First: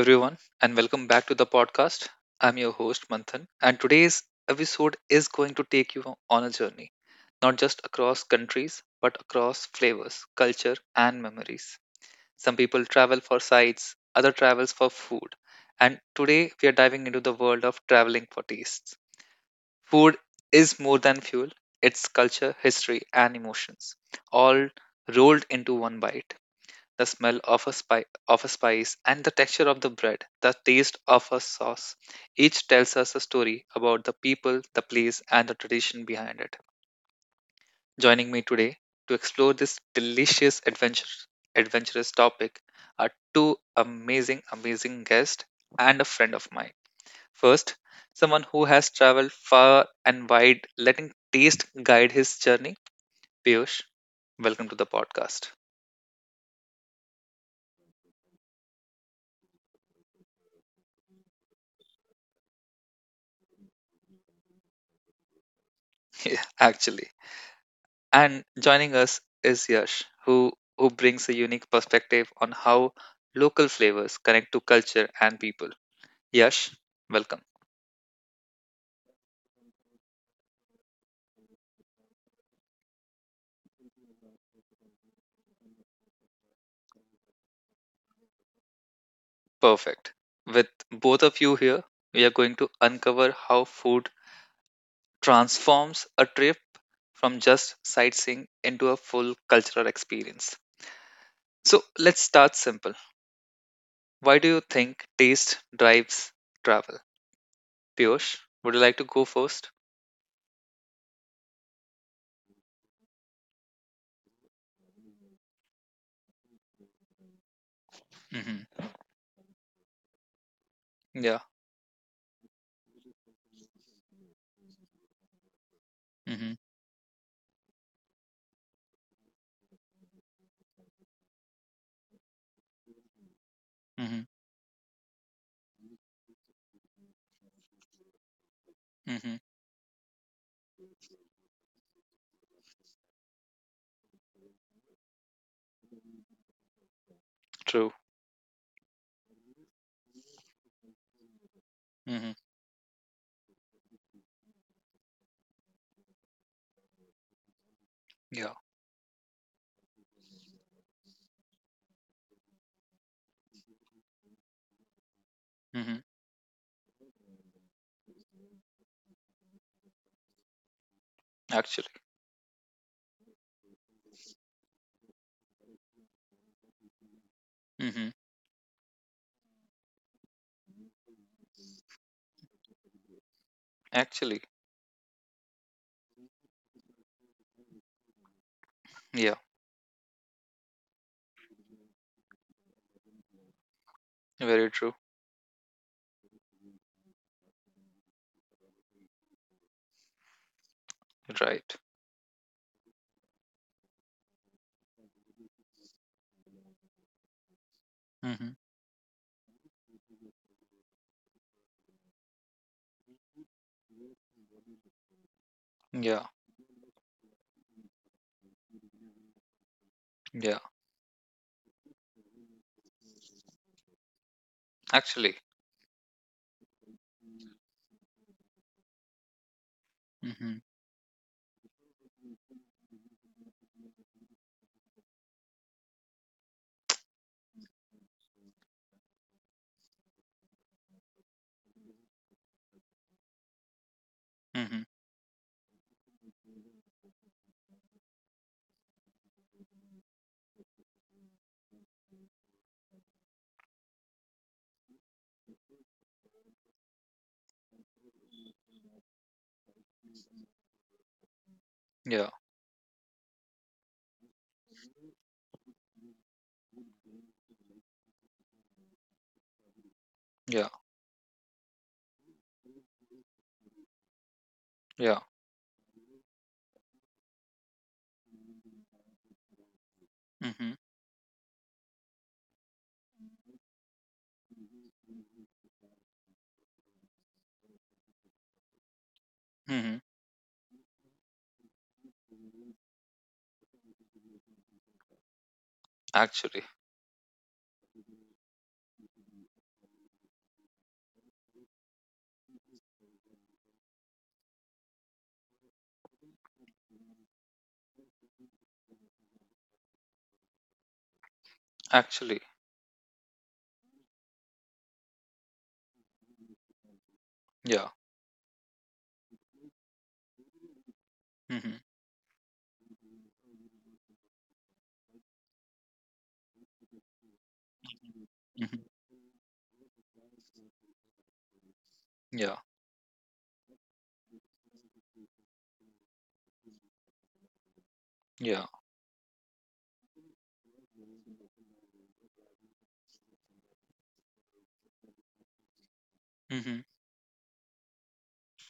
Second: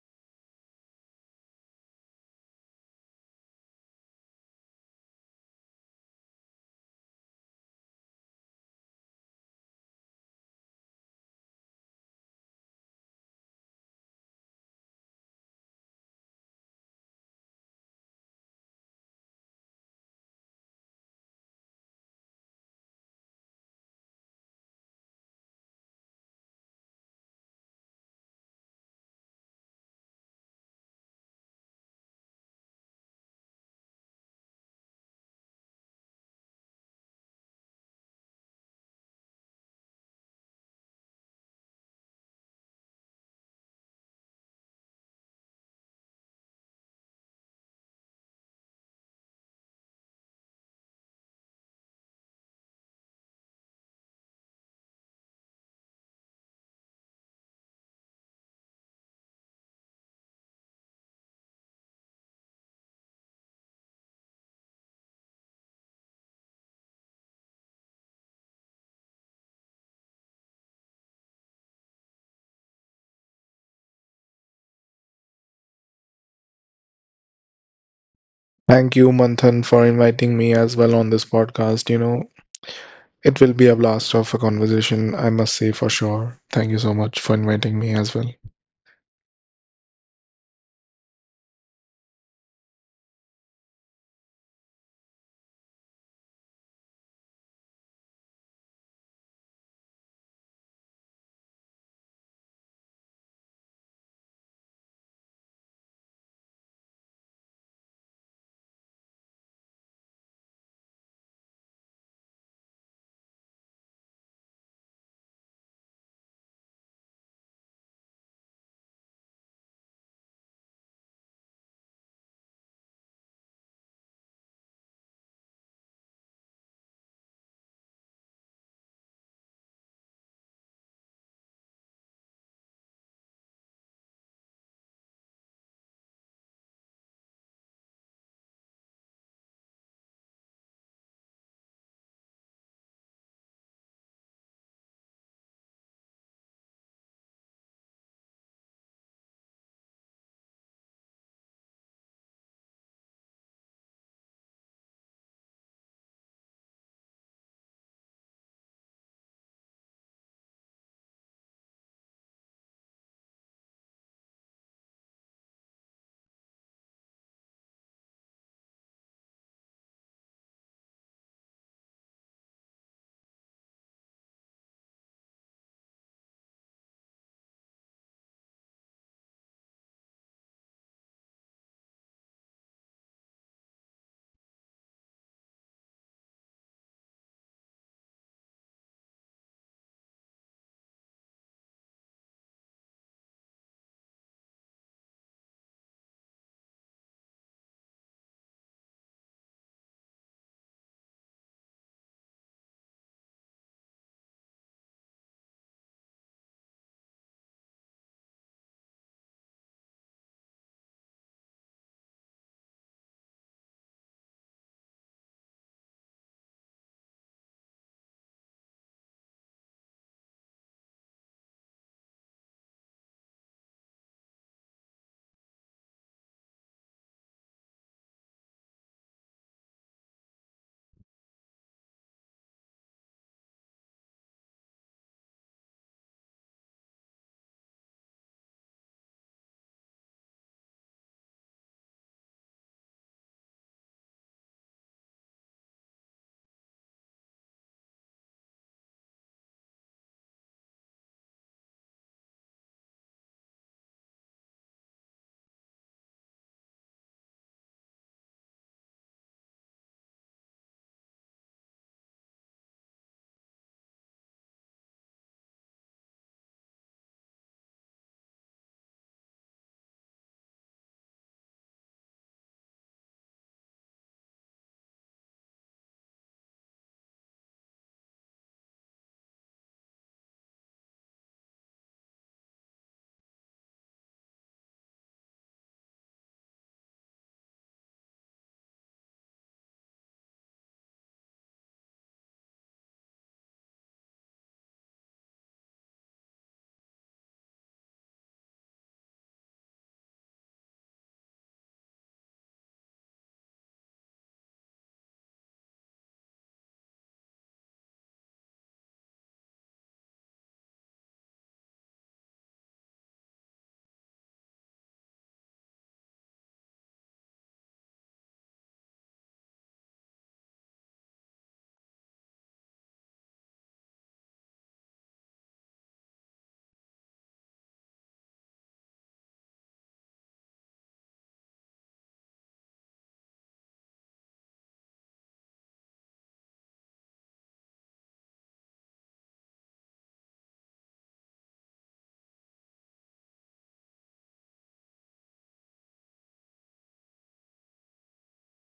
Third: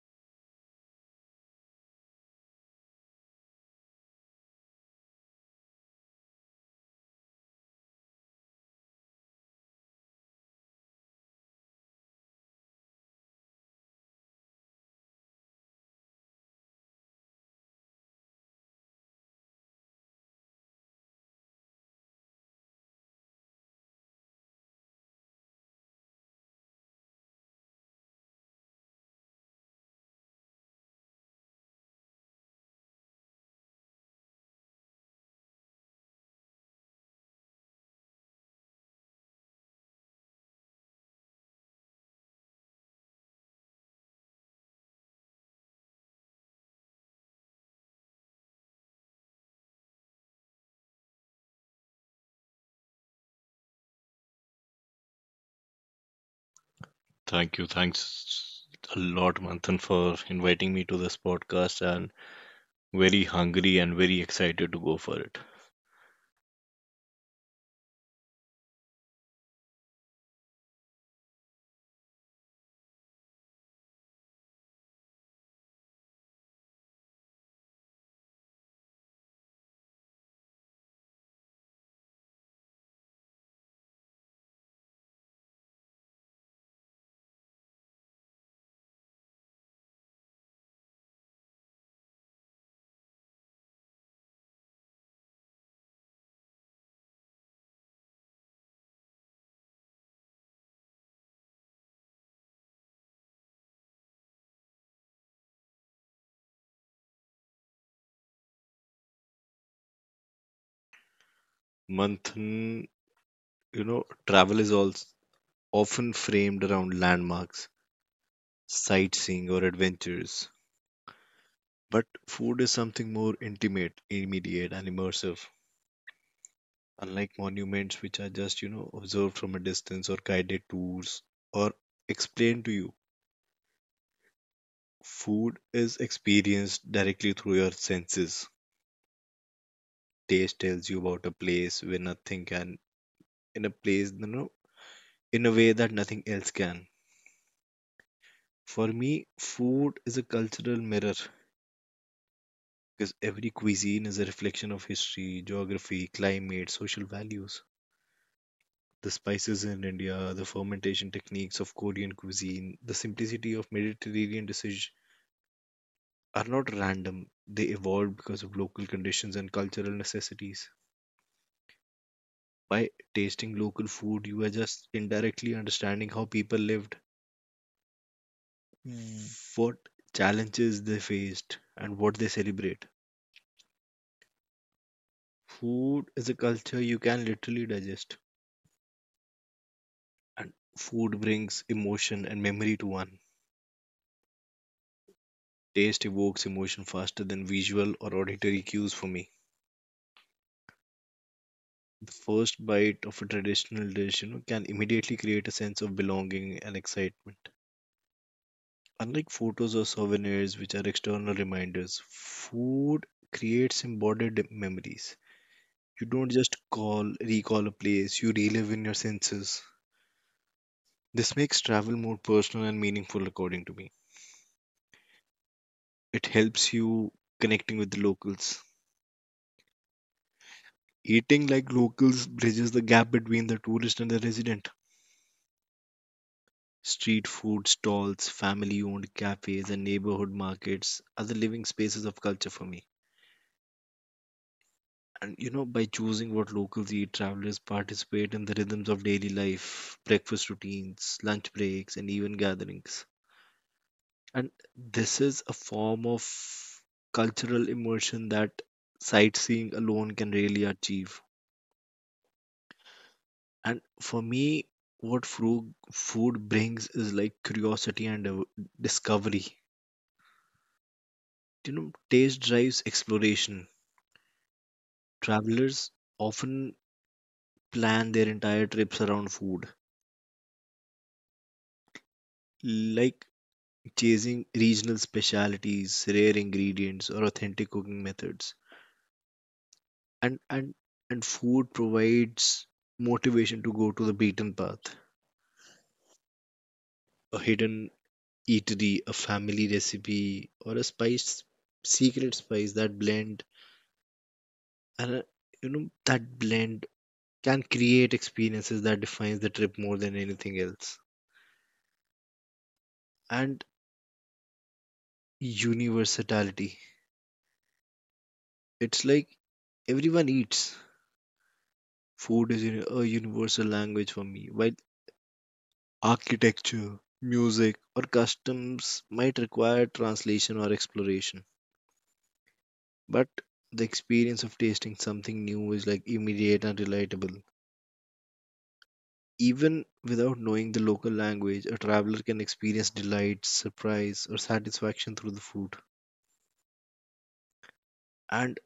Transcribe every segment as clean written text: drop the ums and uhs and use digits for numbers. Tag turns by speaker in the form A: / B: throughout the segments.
A: everyone, and welcome back to the podcast. I'm your host, Manthan, and today's episode is going to take you on a journey, not just across countries, but across flavors, culture, and memories. Some people travel for sights, other travels for food, and today we are diving into the world of traveling for tastes. Food is more than fuel, it's culture, history, and emotions, all rolled into one bite, the smell of a spice, and the texture of the bread, the taste of a sauce. Each tells us a story about the people, the place, and the tradition behind it. Joining me today to explore this adventurous topic are two amazing guests and a friend of mine. First, someone who has traveled far and wide, letting taste guide his journey. Piyush, welcome to the podcast.
B: Thank you. Thanks a lot, Manthan, for inviting me to this podcast and very hungry and very excited to go for it.
A: Yeah, actually. And joining us is Yash, who brings a unique perspective on how local flavors connect to culture and people. Yash, welcome.
C: Thank you, Manthan, for inviting me as well on this podcast. You know, it will be a blast of a conversation, I must say for sure. Thank you so much for inviting me as well.
A: Perfect. With both of you here, we are going to uncover how food transforms a trip from just sightseeing into a full cultural experience. So let's start simple. Why do you think taste drives travel? Piyush, would you like to go 1st?
B: Manthan, you know, travel is also often framed around landmarks,
A: Mm-hmm.
B: sightseeing, or adventures.
A: Yeah.
B: But food is something more intimate, immediate, and immersive.
A: Mm-hmm.
B: Unlike monuments, which are just, you know, observed from a distance or guided tours or explained to you,
A: Mm-hmm.
B: food is experienced directly through your senses.
A: Mm-hmm.
B: Taste tells you about a place where nothing can, in a place, you know, in a way that nothing else can.
A: True.
B: For me, food is a cultural mirror because every cuisine is a reflection of history, geography, climate, social values.
A: Yeah.
B: The spices in India, the fermentation techniques of Korean cuisine, the simplicity of Mediterranean dishes
A: Hmm.
B: are not random. They evolved because of local conditions and cultural necessities.
A: Actually.
B: By tasting local food, you are just indirectly understanding how people lived.
A: Hmm.
B: Hmm. What challenges they faced and what they celebrate.
A: Actually.
B: Food is a culture you can literally digest,
A: Yeah.
B: and food brings emotion and memory to one.
A: Very true.
B: Taste evokes emotion faster than visual or auditory cues for me.
A: Right.
B: The first bite of a traditional dish, you know, can immediately create a sense of belonging and excitement.
A: Hmm.
B: Unlike photos or souvenirs, which are external reminders, food creates embodied memories. You
A: Yeah.
B: don't just call recall a place, you relive in your senses.
A: Yeah.
B: This makes travel more personal and meaningful, according to me.
A: Actually.
B: It helps you connecting with the locals.
A: Hmm.
B: Eating like locals bridges the gap between the tourist and the resident. Street food stalls, family owned cafes, and neighborhood markets are the living spaces of culture for me.
A: Hmm.
B: And you know, by choosing what locals eat, travelers participate in the rhythms of daily life, breakfast routines, lunch breaks, and even gatherings. And this is a form of cultural immersion that sightseeing alone can really achieve.
A: Yeah.
B: And for me, what food brings is like curiosity and discovery.
A: Yeah.
B: You know, taste drives exploration.
A: Yeah.
B: Travelers often plan their entire trips around food,
A: Hmm.
B: like chasing regional specialities, rare ingredients, or authentic cooking methods.
A: Hmm.
B: And and food provides motivation to go to the beaten path,
A: Actually.
B: a hidden eatery, a family recipe, or a spice secret spice that blend, and you know, that blend can create experiences that defines the trip more than anything else.
A: Actually.
B: And universality,
A: Yeah.
B: it's like everyone eats.
A: Hmm. Hmm.
B: Food is a universal language for me, while architecture, music, or customs might require translation or exploration.
A: Yeah.
B: But the experience of tasting something new is like immediate and relatable.
A: Yeah.
B: Even without knowing the local language, a traveler can experience delight, surprise, or satisfaction through the food.
A: Hmm.
B: And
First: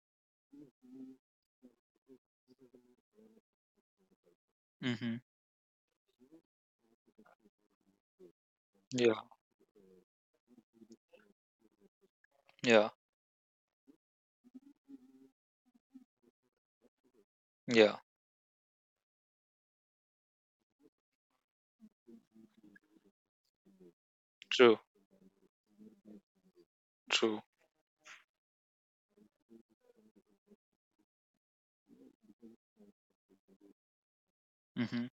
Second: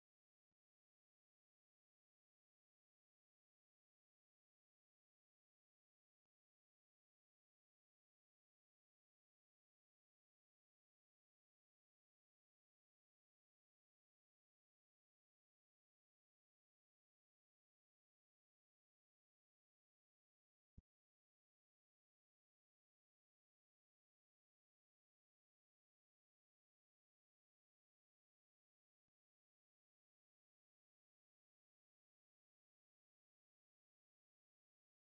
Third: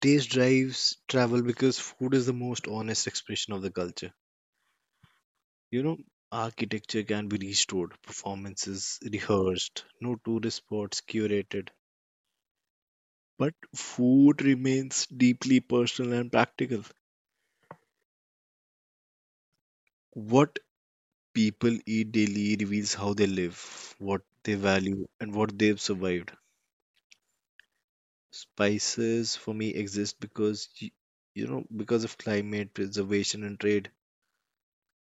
B: taste drives travel because food is the most honest expression of the culture.
A: Hmm.
B: You know, architecture can be restored, performances
A: Yeah.
B: rehearsed, no tourist spots curated.
A: Yeah.
B: But food remains deeply personal and practical.
A: Yeah.
B: What people eat daily reveals how they live, what they
A: True.
B: value, and what they've survived.
A: True.
B: Spices for me exist because you know, because of climate preservation and trade,
A: Hmm.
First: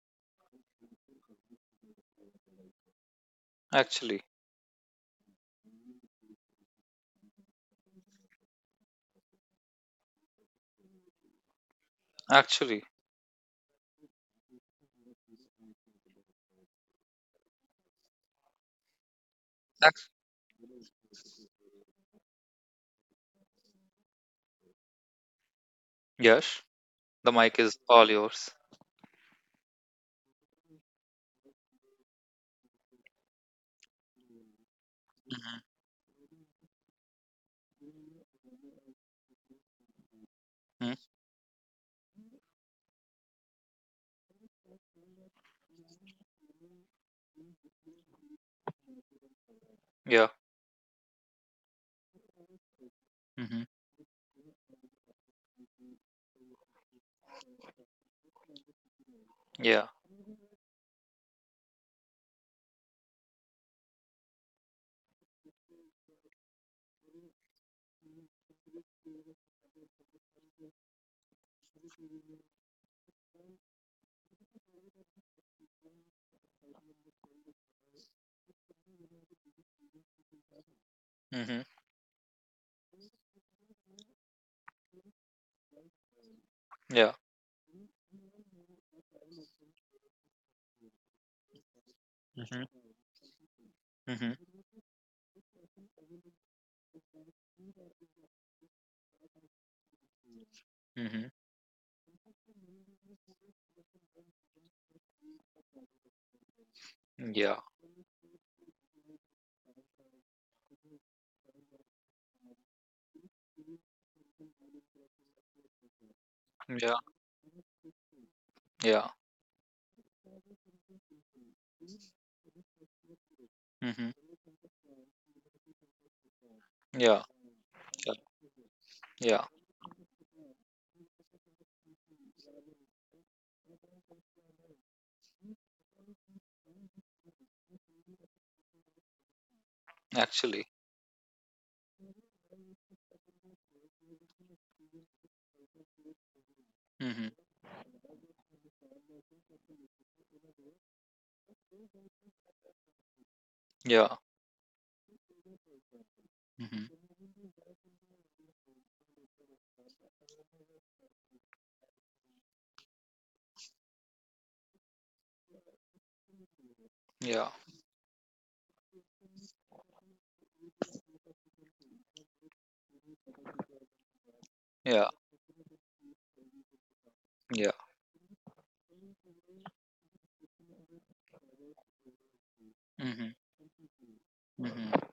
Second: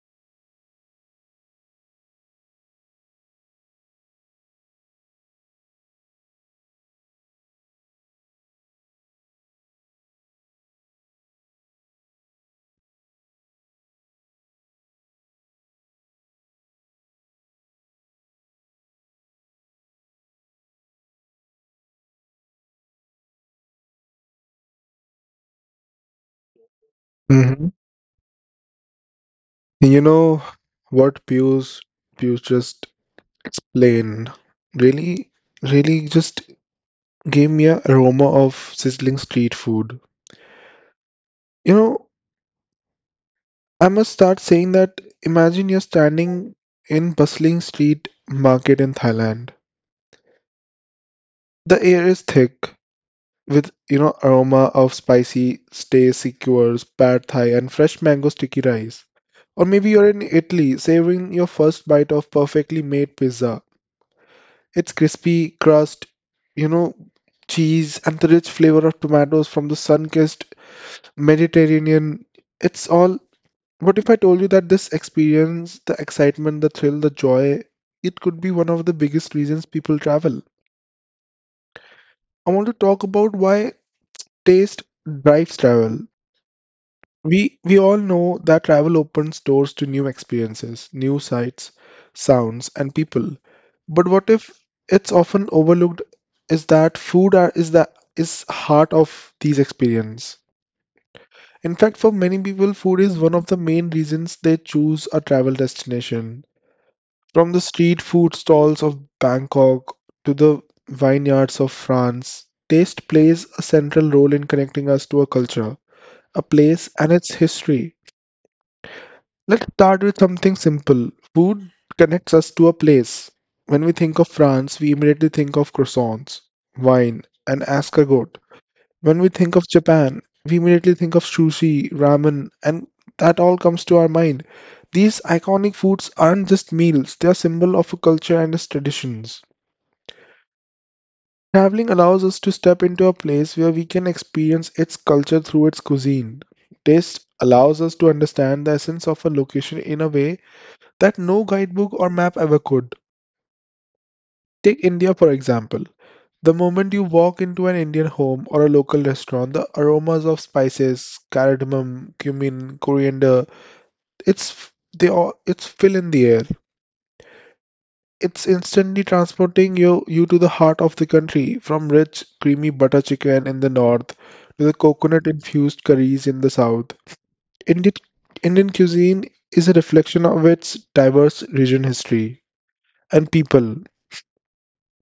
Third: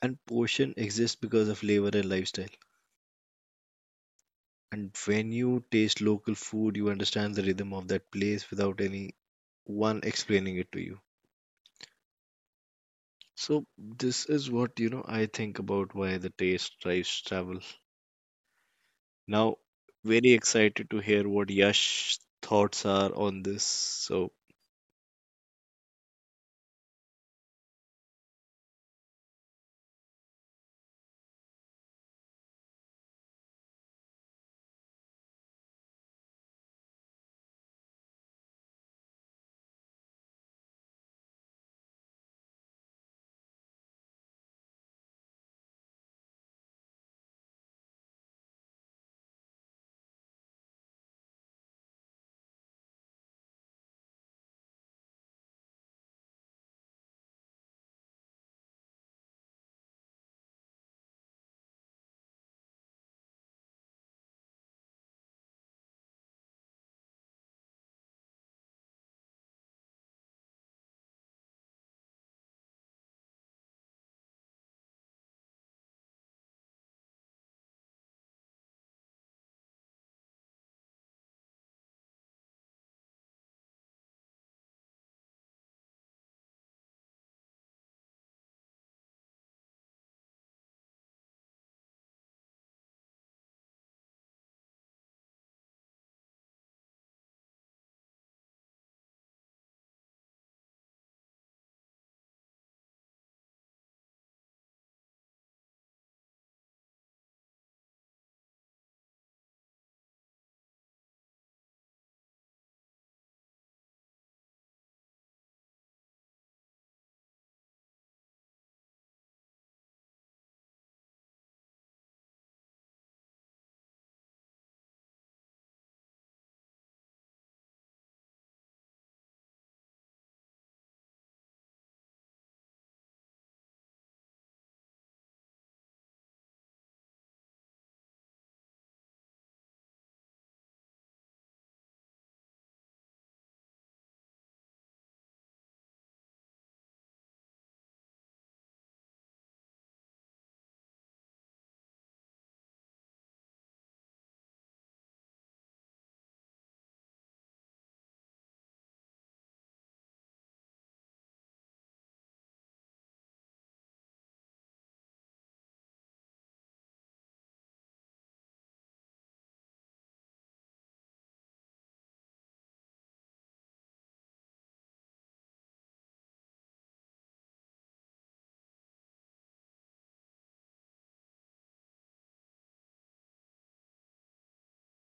B: and portion exists because of labor and lifestyle.
A: Actually.
B: And when you taste local food, you understand the rhythm of that place without any one explaining it to you.
A: Actually.
B: So this is what, you know, I think about why the taste drives travel. Now,
A: Act-
B: very excited to hear what Yash thoughts are on this. So
A: yes. The mic
C: hmm
A: is all yours.
C: You know what Pius just explained really, really just gave me a aroma of sizzling street food.
A: Mm.
C: You know, I must start saying that imagine you're standing in bustling street market in Thailand.
A: Yeah.
C: The air is thick
A: Hmm.
C: with, you know, aroma of spicy stay secures, pad thai and fresh mango sticky rice. Or
A: Yeah.
C: maybe you're in Italy savoring your first bite of perfectly made pizza. It's crispy crust, you know, cheese and the rich flavor of tomatoes from the sun-kissed Mediterranean. It's all. What if I told you that this experience, the excitement, the thrill, the joy, it could be one of the biggest reasons people travel?
A: Hmm.
C: I want to talk about why taste drives travel.
A: Yeah.
C: We all know that travel opens doors to new experiences, new sights,
A: Hmm.
C: sounds, and people. But what
A: Hmm.
C: if it's often overlooked is that food are, is the is heart of these experiences.
A: Hmm.
C: In fact, for many people, food is one of the main reasons they choose a travel destination. From
A: Yeah,
C: the street food stalls of Bangkok to the vineyards of France, taste plays a central role in connecting us to a culture, a place,
A: yeah,
C: and its history.
A: yeah,
C: Let's start with something simple. Food connects us to a place. When we
A: mm-hmm.
C: think of France, we immediately think of croissants,
A: Yeah,
C: wine, and
A: yeah,
C: escargot. When we
A: yeah,
C: think of Japan, we immediately think of sushi, ramen, and that all comes to our mind. These iconic foods aren't just meals, they are symbol of a culture and its traditions.
A: actually,
C: Traveling allows us to step into a place where we can experience its culture through its cuisine. Taste
A: mm-hmm.
C: allows us to understand the essence of a location in a way that no guidebook or map ever could.
A: Yeah,
C: Take India, for example. The moment
A: mm-hmm.
C: you walk into an Indian home or a local restaurant, the aromas of spices, cardamom, cumin, coriander, it's f- they all it's fill in the air.
A: Yeah,
C: It's instantly transporting you to the heart of the country, from rich, creamy butter chicken in the north to the
A: yeah,
C: coconut infused curries in the south.
A: yeah,
C: Indian Indian cuisine is a reflection of its diverse region history
A: mm-hmm.
C: and people.
A: Mm-hmm.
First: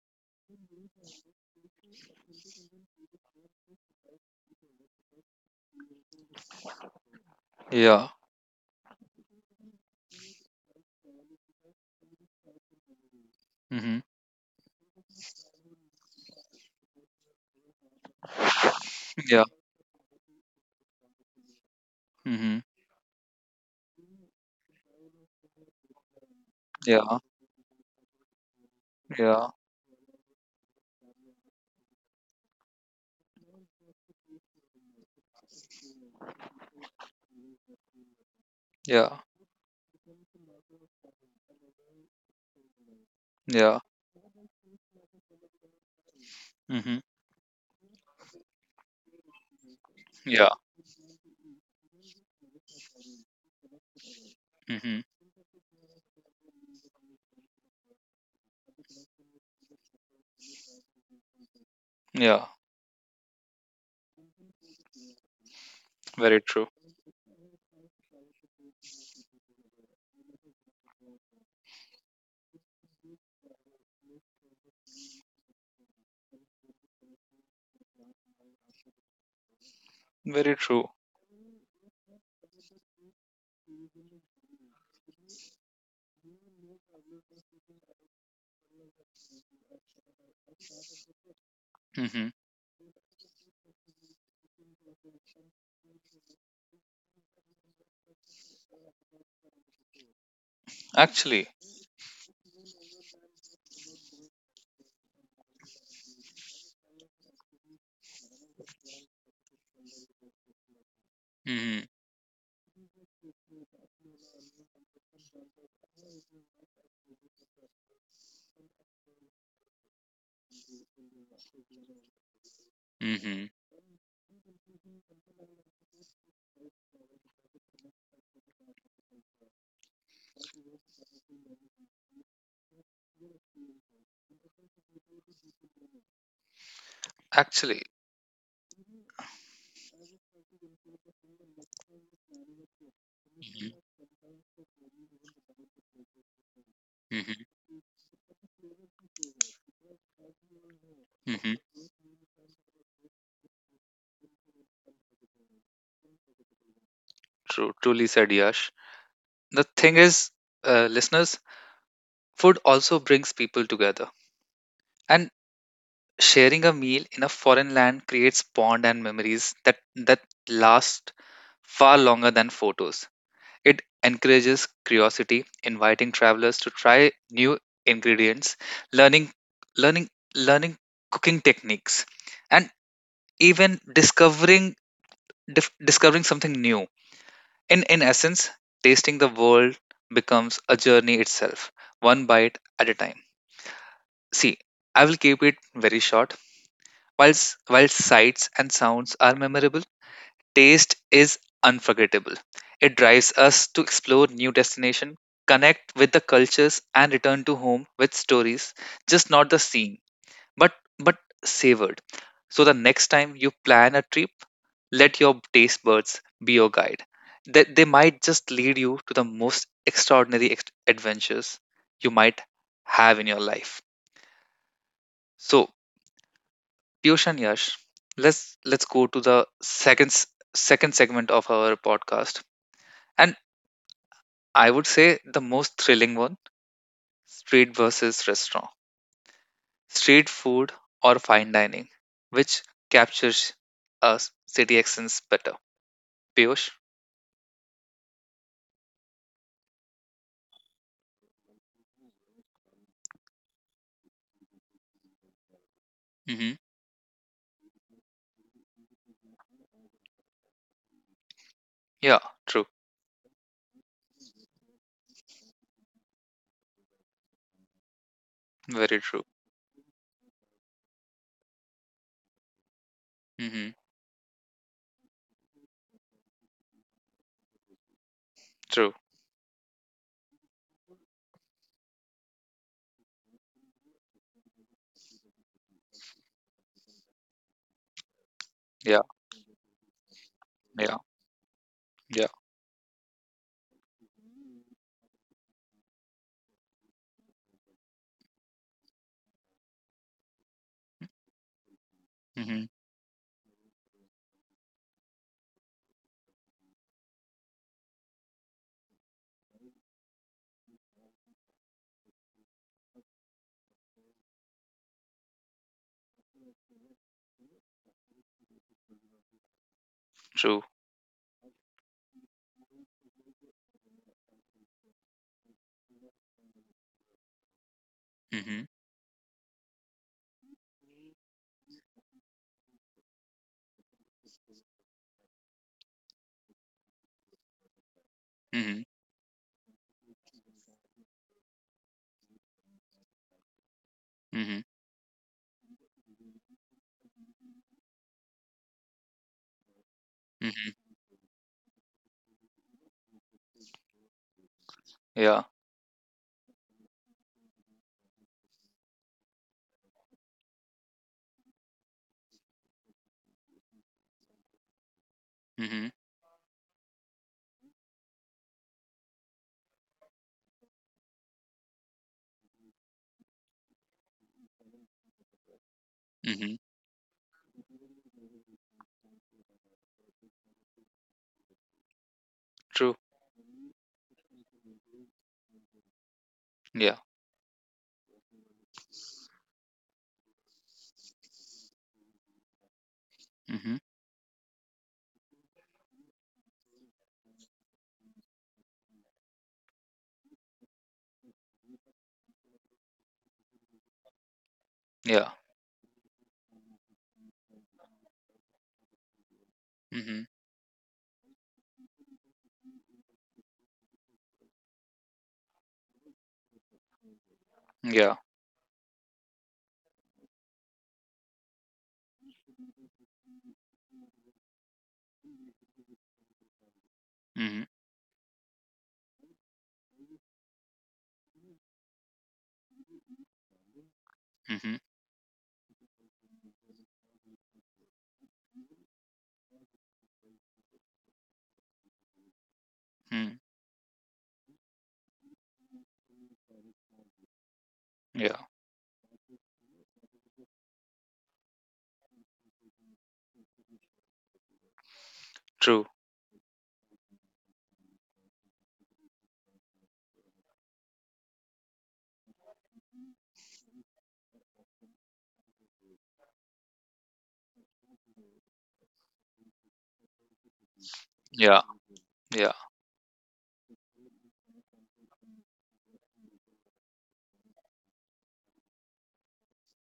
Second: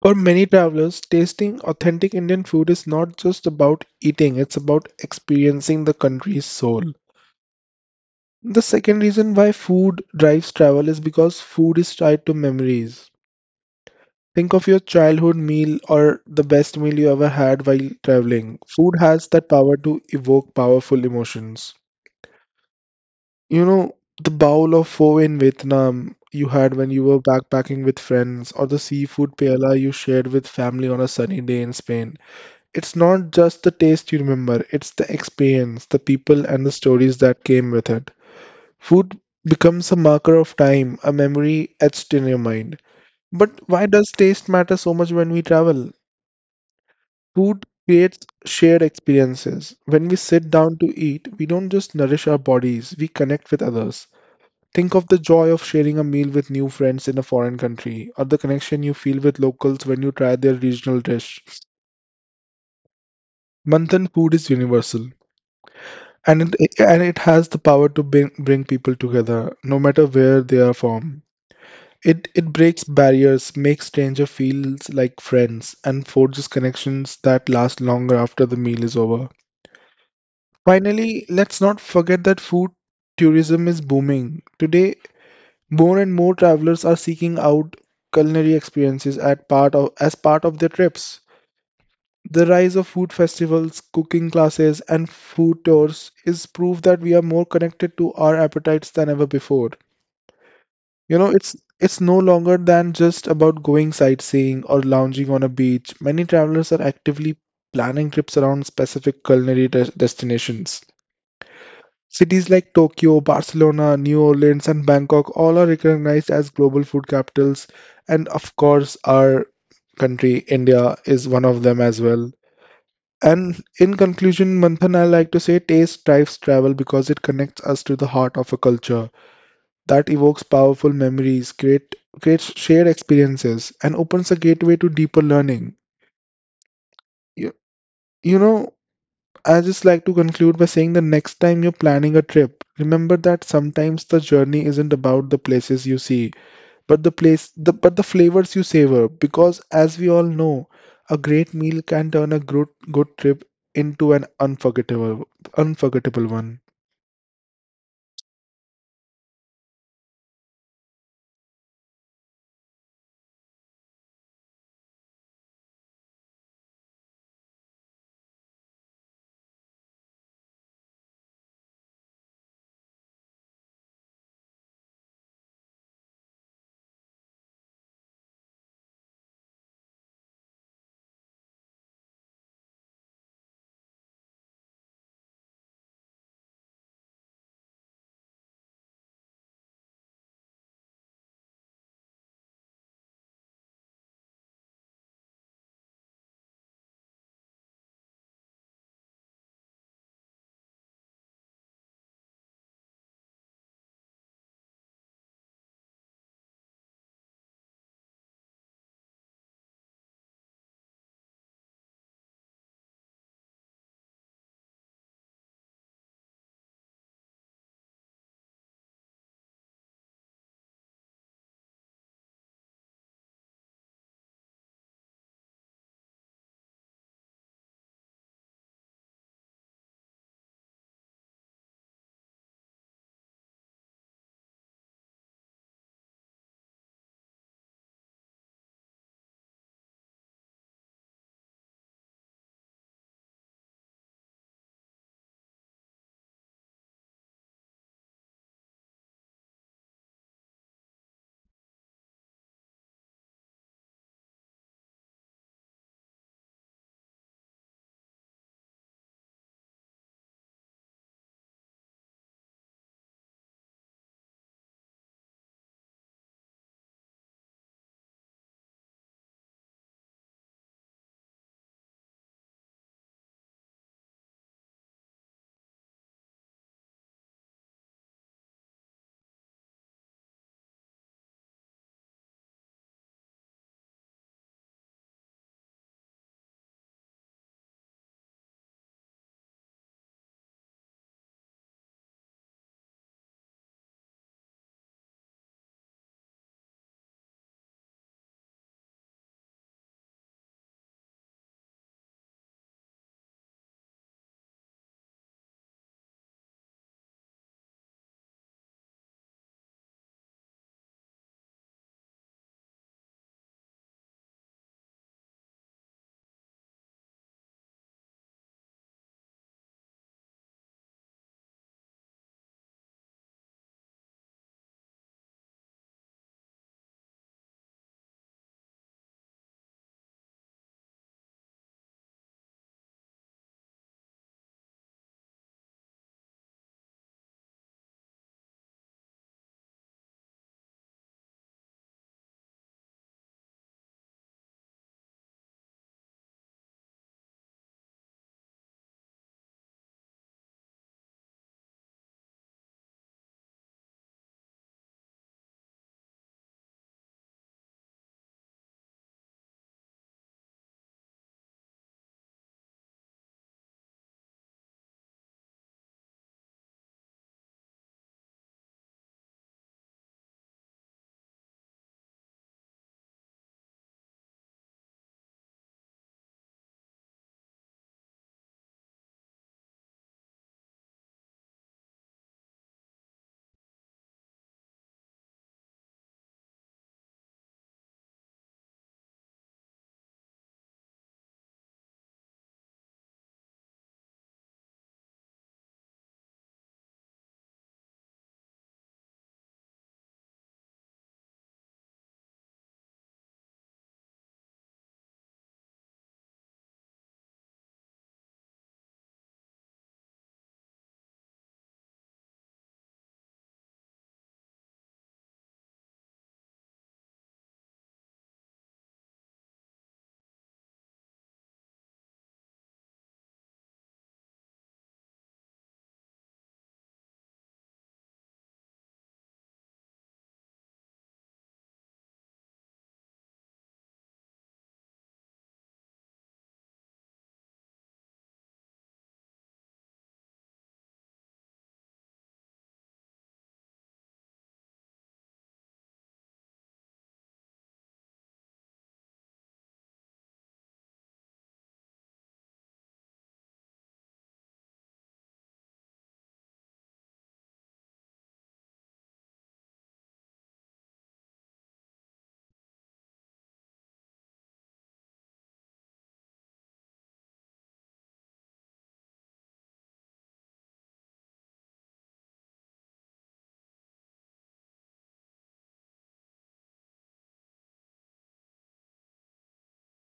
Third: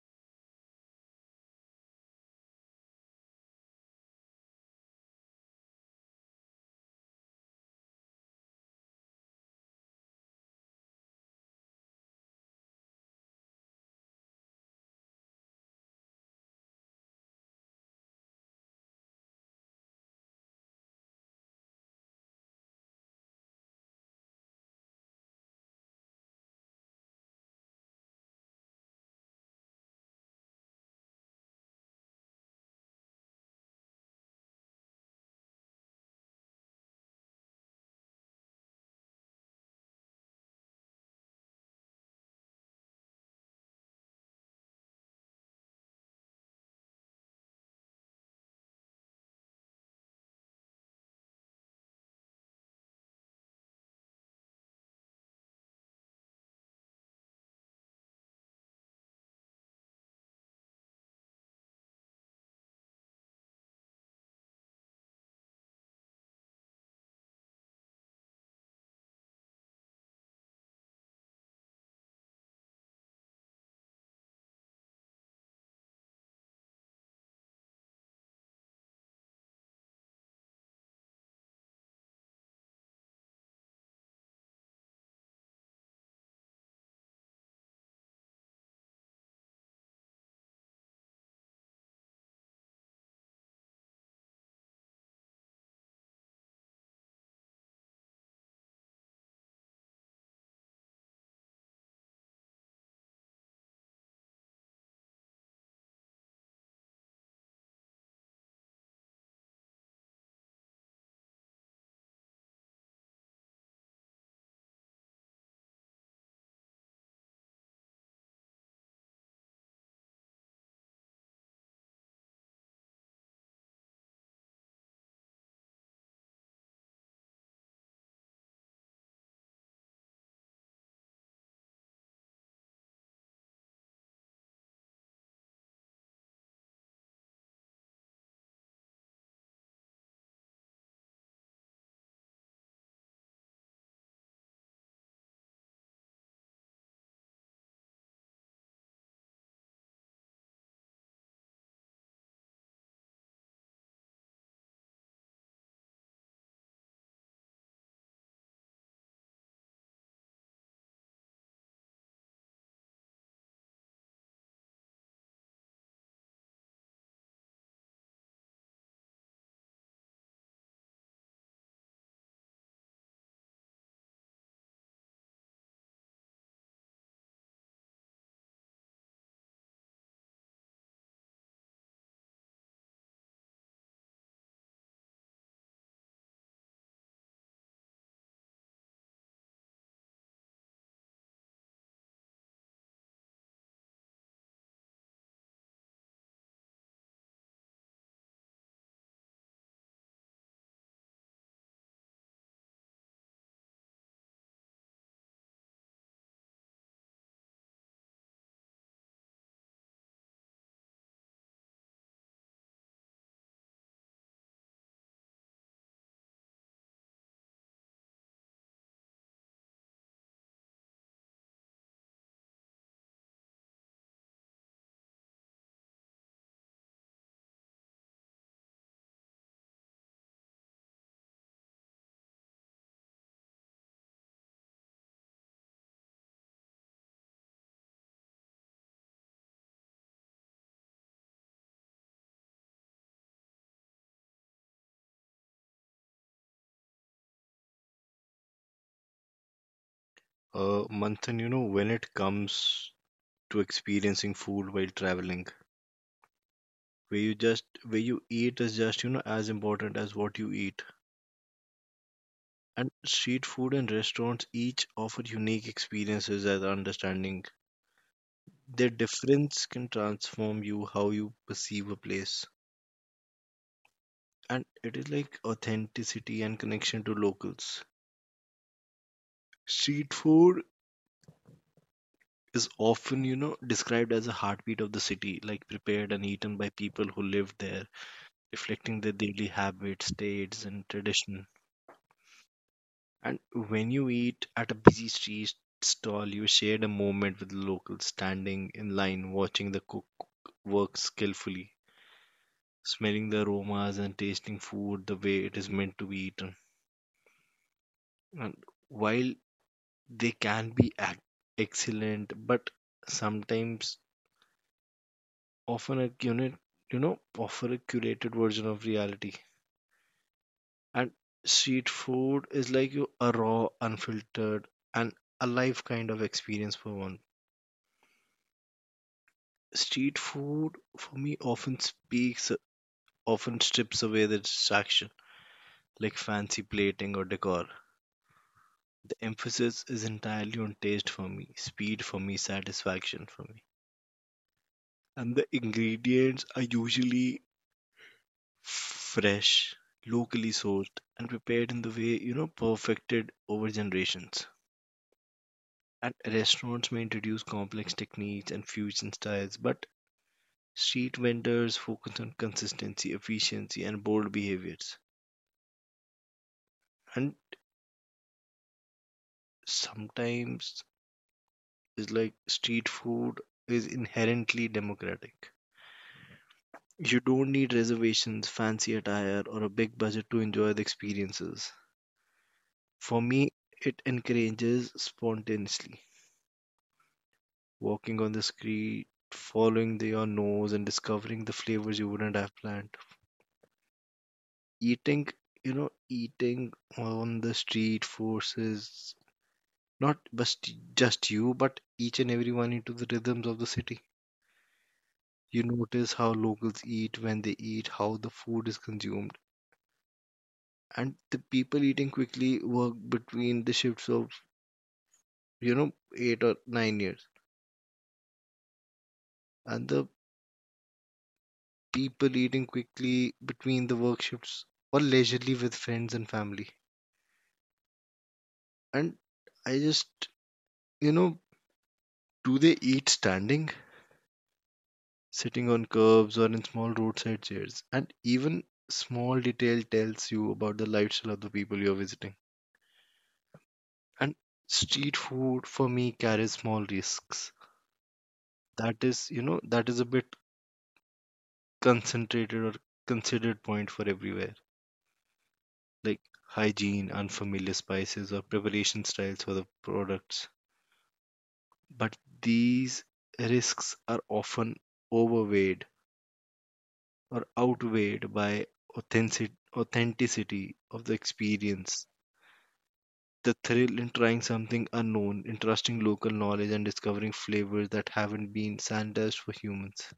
C: For many travelers, tasting authentic Indian food is not just about eating, it's about experiencing the country's soul.
A: Yeah,
C: The second reason why food drives travel is because food is tied to memories.
A: mm-hmm.
C: Think of your childhood meal or the best meal you ever had while traveling. Food has
A: Yeah,
C: that power to evoke powerful emotions.
A: mm-hmm.
C: You know, the bowl of pho in Vietnam you had when
A: Yeah,
C: you were backpacking with friends, or the seafood
A: yeah,
C: paella you shared with family on a sunny day in Spain. It's not just the taste you remember, it's the experience, the people, and the stories that came with it.
A: yeah,
C: Food becomes a marker of time, a memory etched in your mind. But
A: yeah,
C: why does taste matter so much when we travel?
A: mm-hmm.
C: Food creates shared experiences. When we
A: Yeah,
C: sit down to eat, we don't just nourish our bodies, we connect with others. Think
A: mm-hmm.
C: of the joy of sharing a meal with new friends in a foreign country, or the connection you feel with locals when you try their regional dish.
A: Yeah,
C: Manthan, food is universal,
A: very
C: and
A: true,
C: it has the power to bring people together no matter where they are from. It breaks barriers, makes stranger feels like friends, and forges connections that last longer after the meal is over.
A: very true,
C: Finally, let's not forget that food tourism is booming today. More and more travelers are seeking out culinary experiences at part of as part of their trips.
A: mm-hmm.
C: The rise of food festivals, cooking classes, and food tours is proof that we are more connected to our appetites than ever before. You know,
A: Actually,
C: it's no longer than just about going sightseeing or lounging on a beach. Many travelers are actively planning trips around specific destinations.
A: mm-hmm.
C: Cities like Tokyo, Barcelona, New Orleans, and Bangkok all are recognized as global food capitals, and of course, our country, India, is one of them as well.
A: Mm-hmm.
C: And in conclusion, Manthan, I like to say taste drives travel because it connects us to the heart of a culture that evokes powerful memories, creates shared experiences, and opens a gateway to deeper learning. You,
A: Actually.
C: you know, I just like to conclude by saying the next time you're planning a trip, remember that
A: Mhm.
C: sometimes the journey isn't about the places you see, but the
A: Mhm.
C: place the but the flavors you savor, because as we all know a
A: Mhm.
C: great meal can turn a good trip into an unforgettable one.
A: True, truly said, Yash. The thing is, listeners, food also brings people together. And sharing a meal in a foreign land creates bond and memories that last far longer than photos. It encourages curiosity, inviting travelers to try new ingredients, learning learning learning cooking techniques, and even discovering discovering something new. In essence, tasting the world becomes a journey itself, one bite at a time. See, I will keep it very short. Whilst While sights and sounds are memorable, taste is unforgettable. It drives us to explore new destinations, connect with the cultures, and return to home with stories, just not the scene, but but savored. So the next time you plan a trip, let your taste buds be your guide. They might just lead you to the most extraordinary adventures you might have in your life. So, Piyush and Yash, let's go to the second segment of our podcast. And I would say the most thrilling one: street versus restaurant, street food or fine dining, which captures a city accents better. Piyush?
B: Manthan, you know, when it comes to experiencing food while traveling,
A: Mm-hmm.
B: where you eat is just, you know, as important as what you eat.
A: Yeah, true.
B: And street food and restaurants each offer unique experiences as understanding. Their
A: Very true.
B: difference can transform you how you perceive a place.
A: Mm-hmm.
B: And it is like authenticity and connection to locals.
A: True.
B: Street food is often, you know, described as a heartbeat of the city, like prepared and eaten by people who live there, reflecting
A: Yeah,
B: their daily habits, tastes, and
A: yeah,
B: tradition.
A: yeah.
B: And when you eat at a busy street stall, you shared a moment with the locals, standing in line, watching the cook work skillfully,
A: Mm-hmm.
B: smelling the aromas and tasting food the way it is meant to be eaten. And while they can be excellent, but sometimes often a unit, you know, offer a curated version of reality.
A: True.
B: And street food is like you a raw, unfiltered, and alive kind of experience for one.
A: Mm-hmm.
B: Street food for me often strips away the distraction, like fancy plating or decor.
A: Mm-hmm.
B: The emphasis is entirely on taste for me, speed for me, satisfaction for me.
A: Mm-hmm.
B: And the ingredients are usually fresh, locally
A: Mm-hmm.
B: sourced, and prepared in the way, you know, perfected over generations.
A: Yeah.
B: And restaurants may introduce complex techniques and fusion styles, but street vendors focus on consistency, efficiency, and bold behaviors.
A: Mm-hmm.
B: And sometimes it's like street food is inherently democratic.
A: Mm-hmm.
B: You don't need reservations, fancy attire, or a big budget to enjoy the experiences.
A: True.
B: For me, it encourages spontaneously
A: Yeah.
B: walking on the street, following the, your nose, and discovering the flavors you wouldn't have planned.
A: Mm-hmm.
B: Eating, you know, eating on the street forces not just you but each and everyone into the rhythms of the city.
A: Yeah.
B: You notice how locals eat, when they eat, how the food is consumed,
A: Mm-hmm.
B: and the people eating quickly work between the shifts of you know 8 or 9 years,
A: Yeah.
B: and the people eating quickly between the work shifts or leisurely with friends and family.
A: Mm-hmm.
B: And I just, you know, do they eat standing,
A: Mm-hmm.
B: sitting on curbs, or in small roadside chairs. And even small detail tells you about the lifestyle of the people you're visiting.
A: Mm.
B: And street food for me carries small risks.
A: Yeah.
B: That is, you know, that is a bit concentrated or considered point for everywhere,
A: True.
B: like hygiene, unfamiliar spices, or preparation styles for the products. But these risks are often overweighed or outweighed by authenticity of the
A: Yeah.
B: experience.
A: Yeah.
B: The thrill in trying something unknown, in trusting local knowledge, and discovering flavors that haven't been standardized for humans.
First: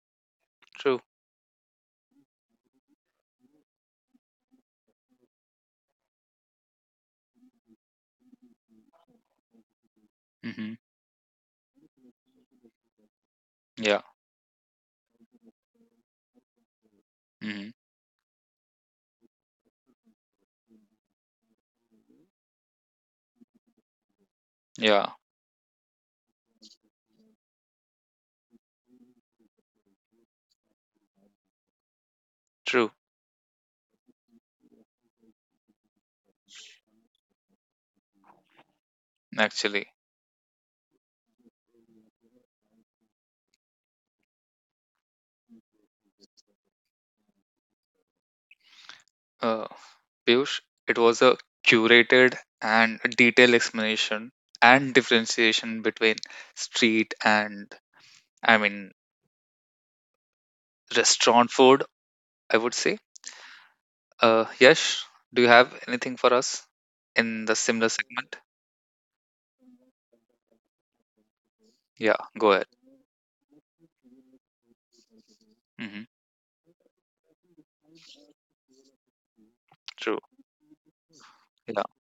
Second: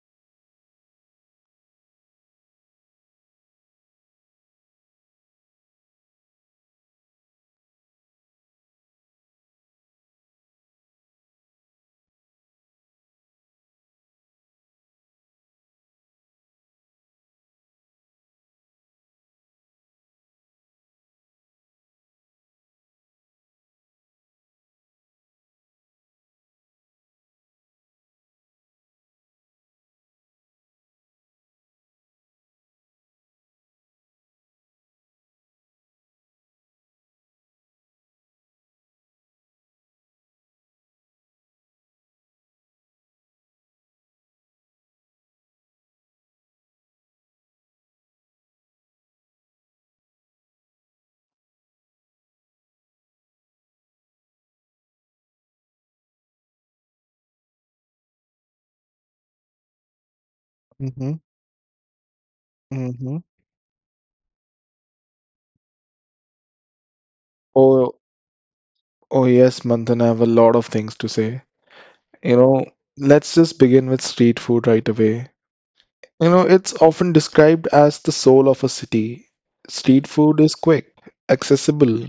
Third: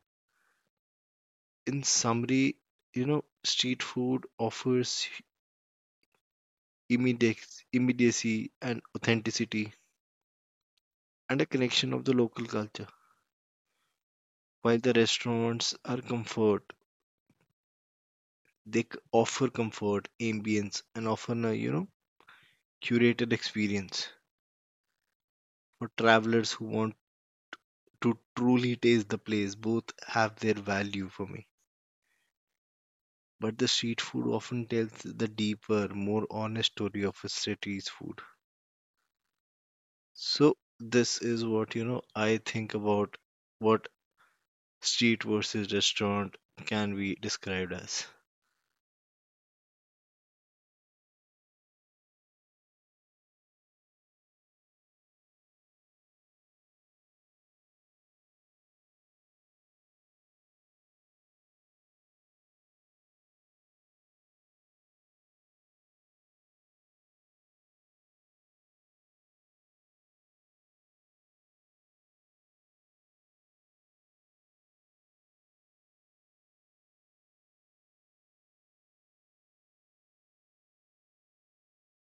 A: True.
B: In summary, you know, street food offers immediacy and authenticity
A: Mm-hmm.
B: and a connection of the local culture.
A: Yeah.
B: While the restaurants are comfort,
A: Mm-hmm.
B: they offer comfort, ambience, and often a, you know, curated experience.
A: Yeah.
B: For travelers who want to truly taste the place, both have their value for me.
A: True.
B: But the street food often tells the deeper, more honest story of a city's food.
A: Actually,
B: So this is what, you know, I think about what street versus restaurant can be described as.
A: uh, Piyush, it was a curated and detailed explanation and differentiation between street and, I mean,
C: Mm-hmm.
A: restaurant food, I would say.
C: Mm-hmm.
A: Yash, do you have anything for us in the similar
C: oh
A: segment?
C: oh yes, Manthan, I have a lot of things to say.
A: Yeah,
C: You
A: go
C: know,
A: ahead.
C: let's just begin with street food right away.
A: Mm-hmm.
C: You know, it's often described as the soul of a city. Street
A: True.
C: food is quick,
A: Yeah.
C: accessible,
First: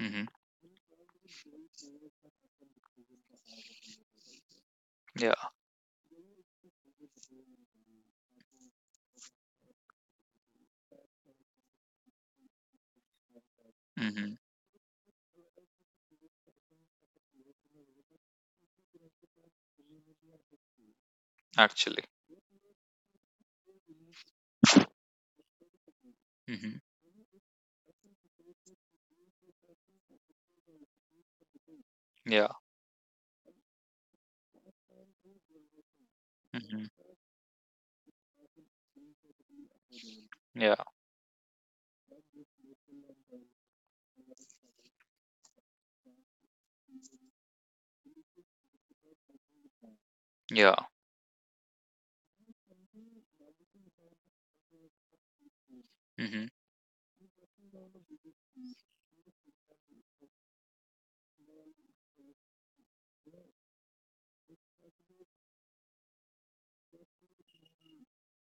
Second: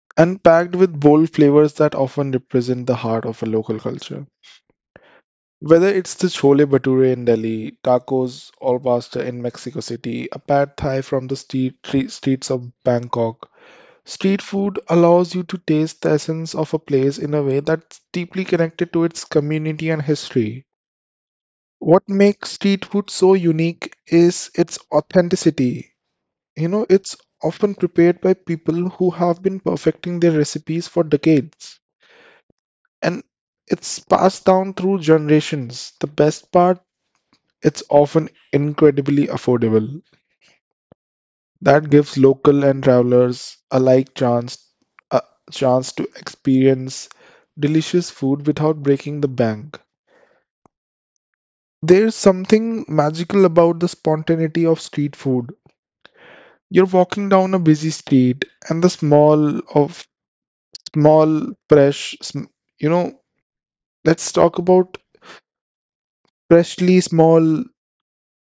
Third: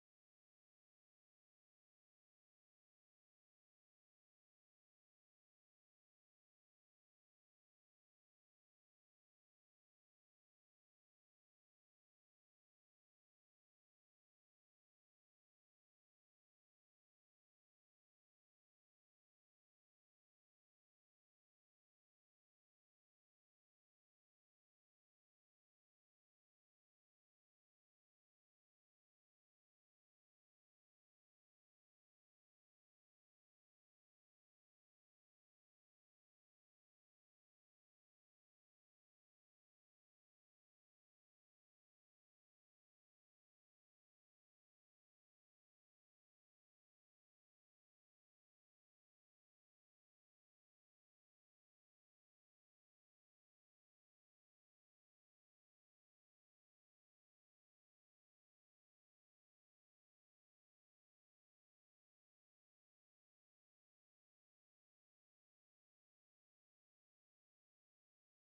A: Mm-hmm.
C: and packed with bold flavors that often represent the heart of a local culture.
A: Yeah.
C: Whether it's the chole bhature in Delhi, tacos al pastor in Mexico City, a pad thai from the streets of Bangkok,
A: Mm-hmm.
C: street food allows you to taste the essence of a place in a way that's deeply connected to its community and history.
A: Actually.
C: What makes street food so unique is its authenticity. You
A: Mm-hmm.
C: know, it's often prepared by people who have been perfecting their recipes for decades.
A: Yeah.
C: And it's passed down through generations. The best part:
A: Mm-hmm.
C: it's often incredibly affordable.
A: Yeah.
C: That gives local and travelers alike chance a chance to experience delicious food without breaking the bank.
A: Yeah.
C: There's something magical about the spontaneity of street food.
A: Mm-hmm.
C: You're walking down a busy street and the smell of small fresh sm- you know, let's talk about freshly small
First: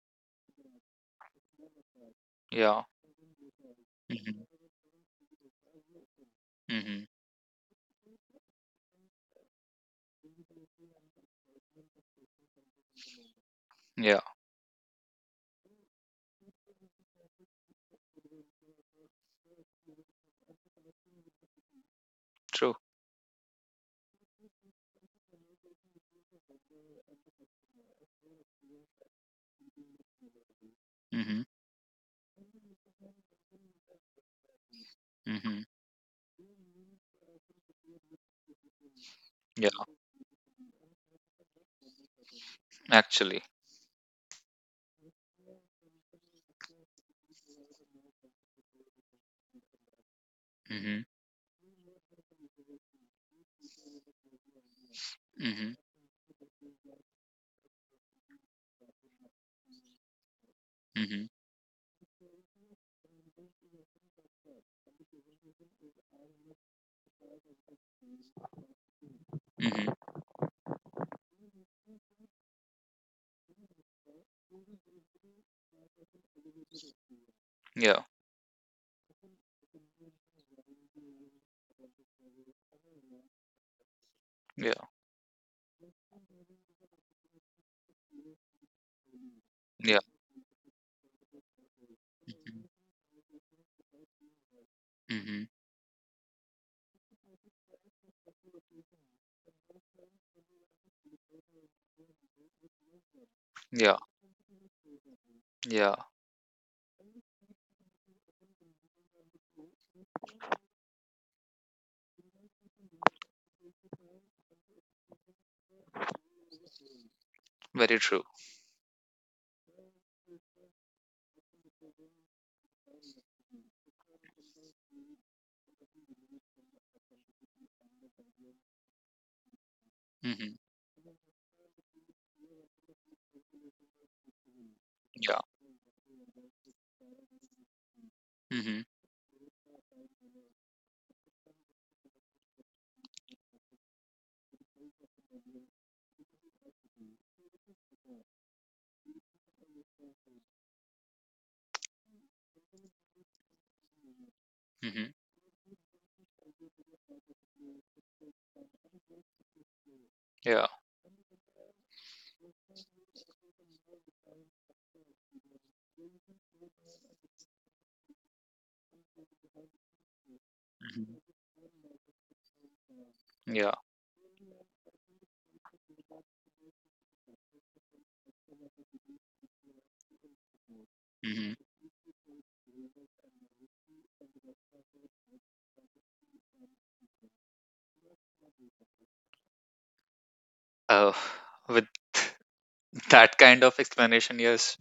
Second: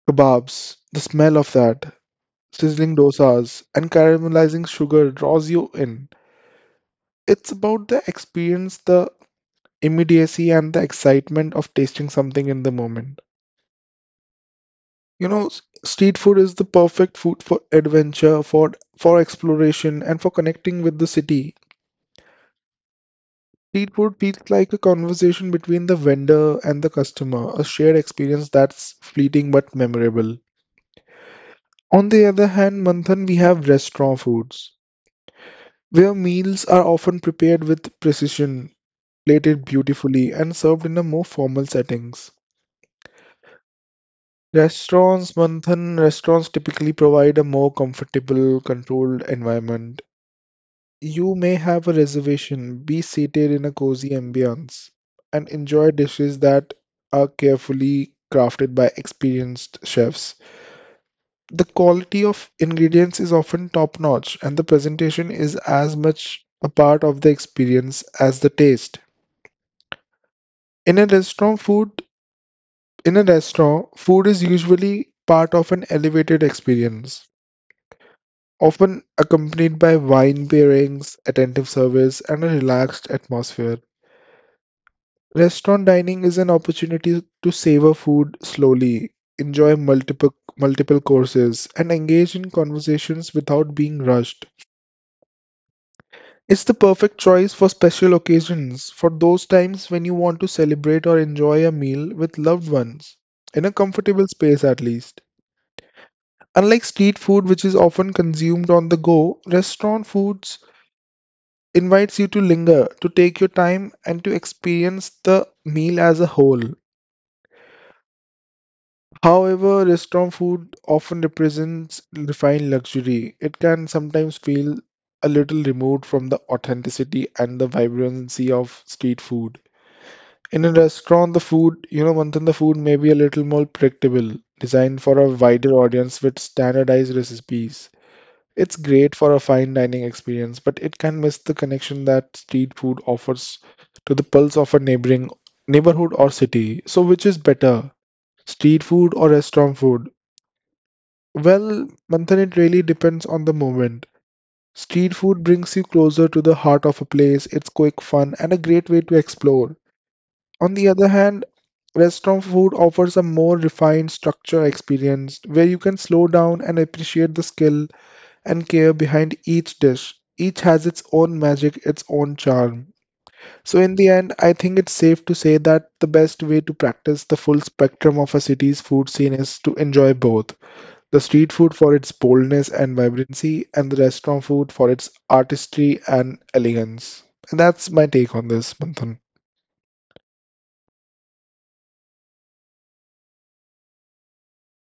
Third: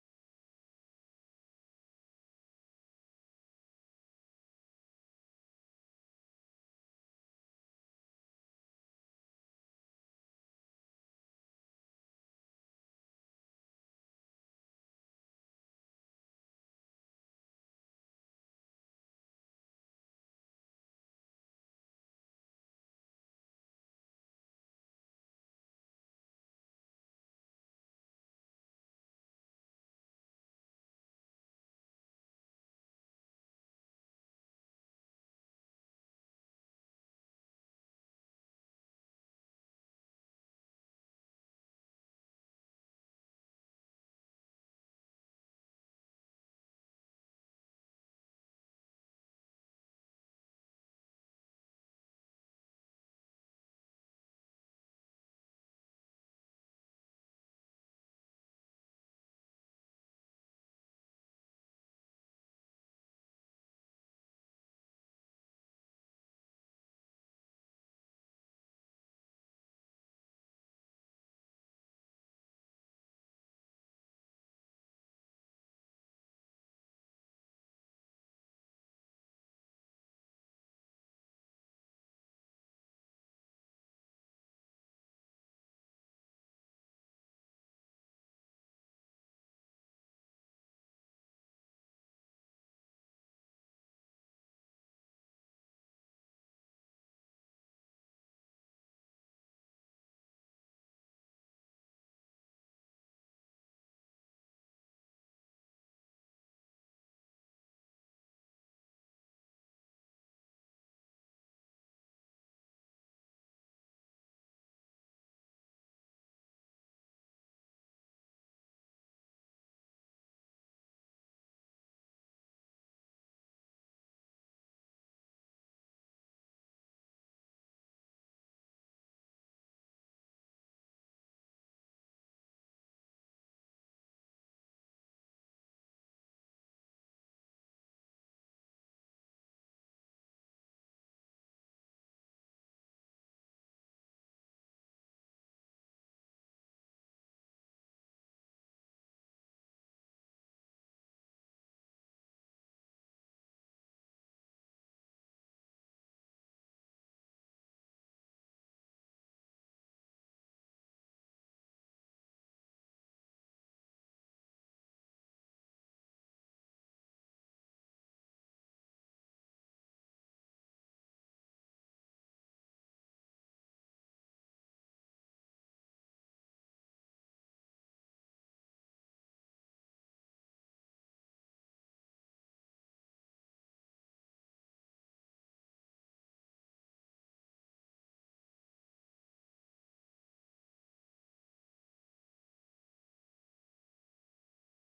C: kebabs. The smell of that
A: Yeah.
C: sizzling dosas and
A: Mm-hmm.
C: caramelizing sugar draws you in.
A: Mm-hmm.
C: It's about the experience, the immediacy, and the excitement of tasting something in the moment.
A: Yeah.
C: You know, street food is the perfect food for adventure, for exploration, and for connecting with the city.
A: True.
C: Street food feels like a conversation between the vendor and the customer, a shared experience that's fleeting but memorable.
A: Mm-hmm.
C: On the other hand, Manthan, we have restaurant foods,
A: Mm-hmm.
C: where meals are often prepared with precision, plated
A: Yeah,
C: beautifully, and served in a more formal settings.
A: actually.
C: Restaurants, Manthan, restaurants typically provide a more comfortable, controlled environment.
A: Mm-hmm.
C: You may have a reservation, be seated in a cozy ambience, and
A: Mm-hmm.
C: enjoy dishes that are carefully crafted by experienced chefs.
A: Mm-hmm.
C: The quality of ingredients is often top-notch, and the presentation is as much a part of the experience as the taste.
A: Mm-hmm.
C: In a restaurant, food in a restaurant, food is usually part of an elevated experience,
A: Yeah.
C: often accompanied by wine pairings, attentive service, and a relaxed atmosphere.
A: Yeah.
C: Restaurant dining is an opportunity to savor food slowly, enjoy
A: Yeah.
C: multiple courses, and engage in
A: Mm-hmm.
C: conversations without being rushed.
A: Mm-hmm.
C: It's the perfect choice for special occasions, for those times when you want to celebrate or enjoy a meal with loved ones, in a
A: Yeah.
C: comfortable space at least.
A: Yeah.
C: Unlike street food, which is often consumed on the go, restaurant foods invites you to linger, to take your time, and to experience the meal as a whole.
A: Very true.
C: However, restaurant food often represents refined luxury. It can sometimes feel a little removed from the authenticity and the vibrancy of street food.
A: Mm-hmm.
C: In a restaurant, the food, you know, Manthan, the food may be a little more predictable, designed for a
A: Yeah.
C: wider audience with standardized recipes. It's
A: Mm-hmm.
C: great for a fine dining experience, but it can miss the connection that street food offers to the pulse of a neighboring neighborhood or city. So which is better, street food or restaurant food? Well, Manthan, it really depends on the moment.
A: Mm-hmm.
C: Street food brings you closer to the heart of a place, it's quick fun and a great way to explore.
A: Yeah.
C: On the other hand, restaurant food offers a more refined structure experience where you can slow down and appreciate the skill and care behind each dish. Each has its
A: Mm-hmm.
C: own magic, its own charm.
A: Yeah.
C: So, in the end, I think it's safe to say that the best way to practice the full spectrum of a city's food scene is to enjoy both the
A: Mm-hmm.
C: street food for its boldness and vibrancy, and the restaurant food for its artistry and elegance. And that's my take on this, Manthan.
A: Uh, with that kind of explanation, yes,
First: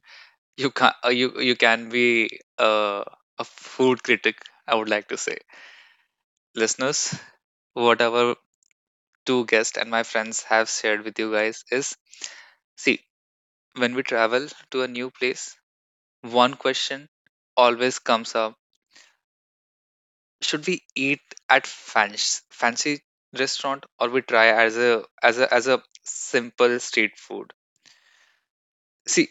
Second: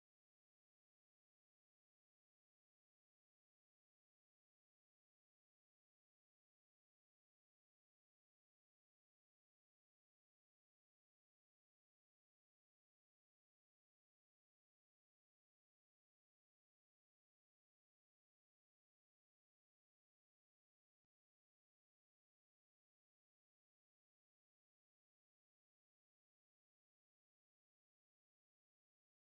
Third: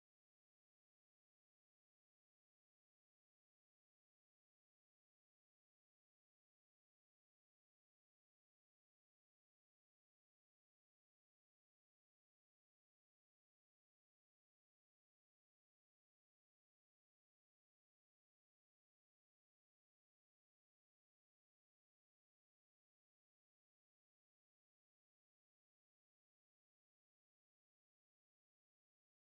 A: you can you can be uh, a food critic, I would like to say. Listeners, whatever two guests and my friends have shared with you guys is, see, when we travel to a new place, one question always comes up: should we eat at fancy restaurant, or we try as a as a as a simple street food? See,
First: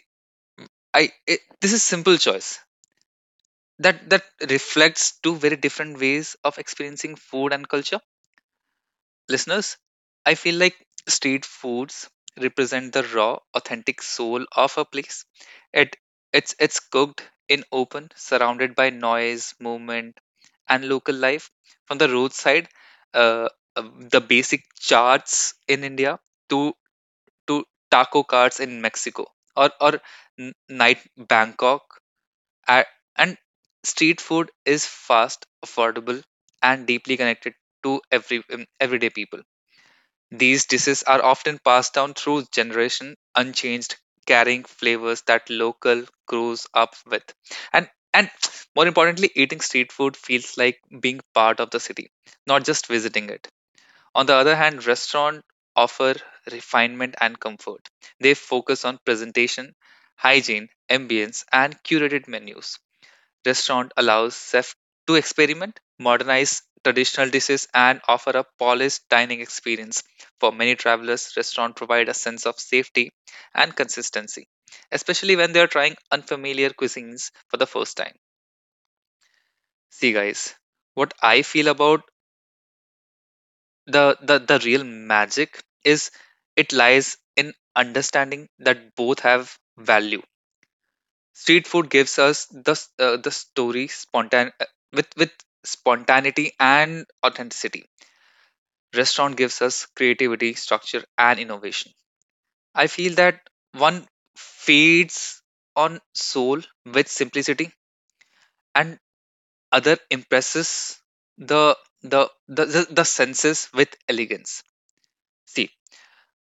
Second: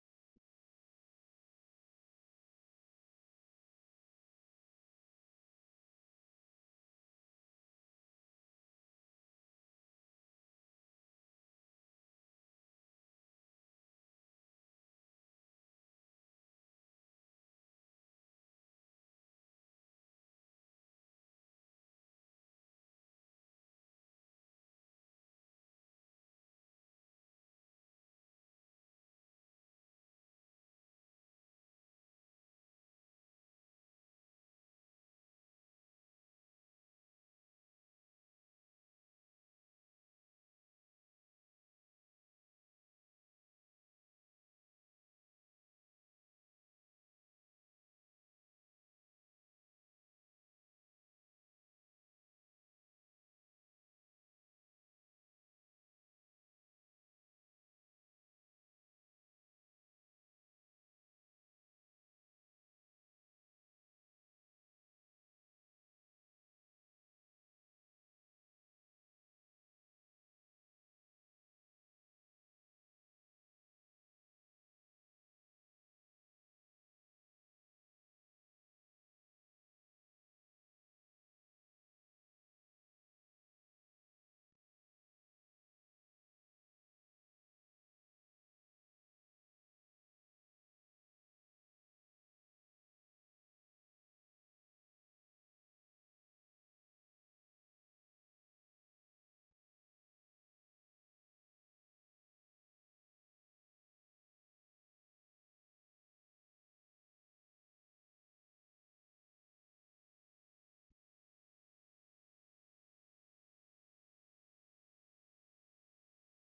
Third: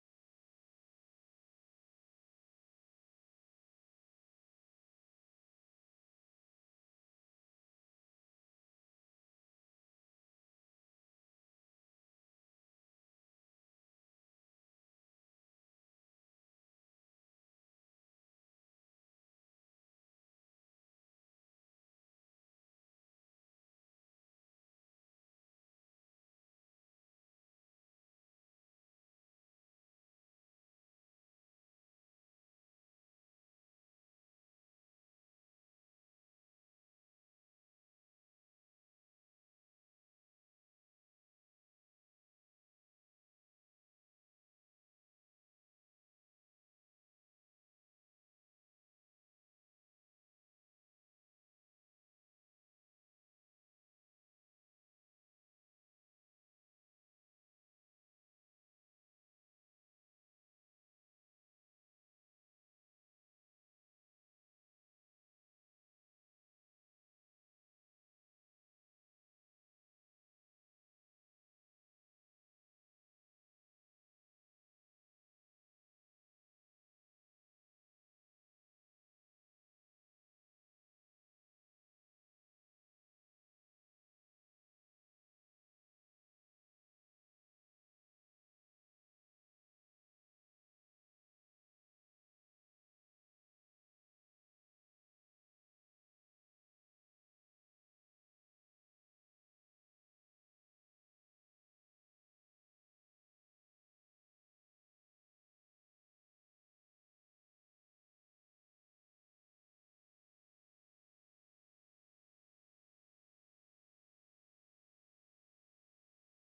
A: this is simple choice that reflects two very different ways of experiencing food and culture. Listeners, I feel like street foods represent the raw, authentic soul of a place. It it's cooked in open, surrounded by noise, movement, and local life. From the roadside, uh, uh, the basic charts in India, to to taco carts in Mexico, or night Bangkok, A- and street food is fast, affordable, and deeply connected to everyday people. These dishes are often passed down through generation unchanged, carrying flavors that local grows up with. And more importantly, eating street food feels like being part of the city, not just visiting it. On the other hand, restaurants offer refinement and comfort. They focus on presentation, hygiene, ambience, and curated menus. Restaurant allows chefs to experiment, modernize traditional dishes, and offer a polished dining experience. For many travelers, restaurants provide a sense of safety and consistency, especially when they are trying unfamiliar cuisines for the first time. See, guys, what I feel about the real magic is it lies in understanding that both have value. Street food gives us the story spontan with spontaneity and authenticity. Restaurant gives us creativity, structure, and innovation. I feel that one feeds on soul with simplicity, and other impresses the the the senses with elegance. See,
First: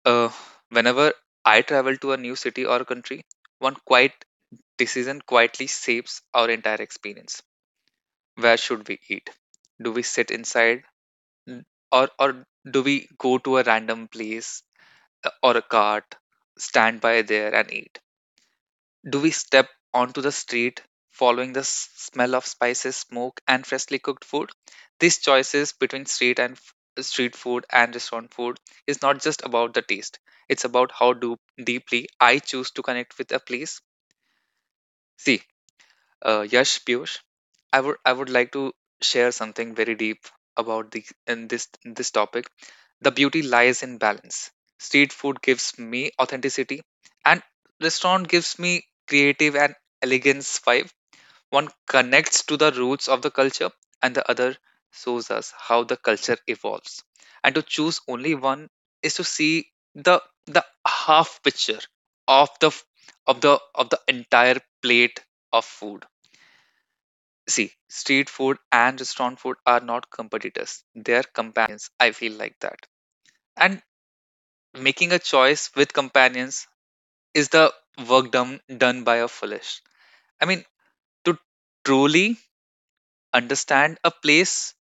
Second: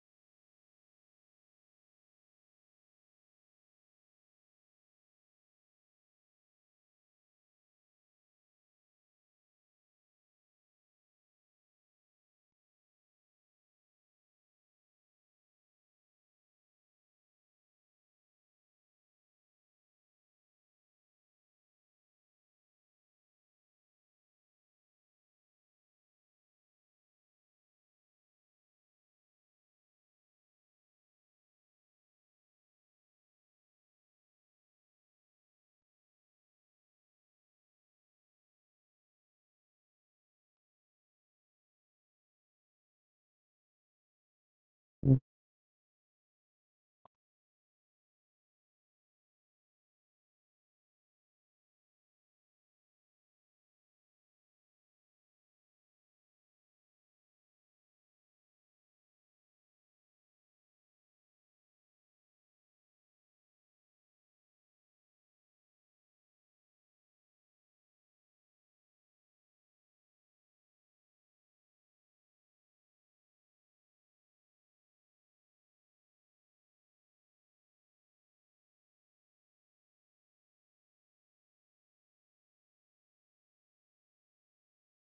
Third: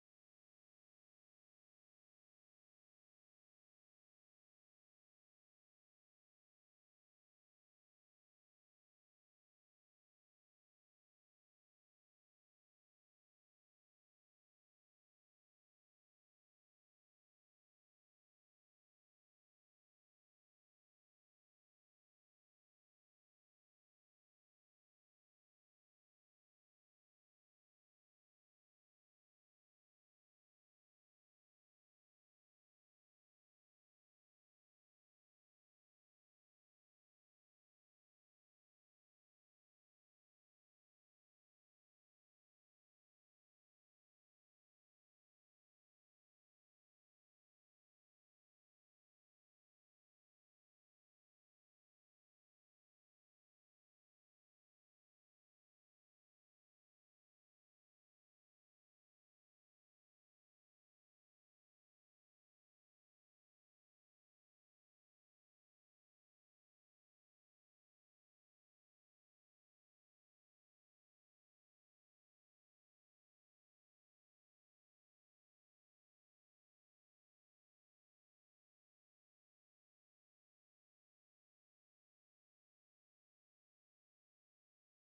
A: uh, whenever I travel to a new city or country, one quiet decision quietly shapes our entire experience. Where should we eat? Do we sit inside? Or do we go to a random place, or a cart, stand by there and eat? Do we step onto the street following the smell of spices, smoke and freshly cooked food? These choices between street food and restaurant food is not just about the taste. It's about how do deeply I choose to connect with a place. See, Yash, Piyush, I would like to share something very deep about the in this topic. The beauty lies in balance. Street food gives me authenticity, and restaurant gives me creative and elegance vibe. One connects to the roots of the culture, and the other shows us how the culture evolves. And to choose only one is to see the half picture of the entire plate of food. See, street food and restaurant food are not competitors. They are companions. I feel like that. And making a choice with companions is the work done by a foolish. I mean, to truly understand a place,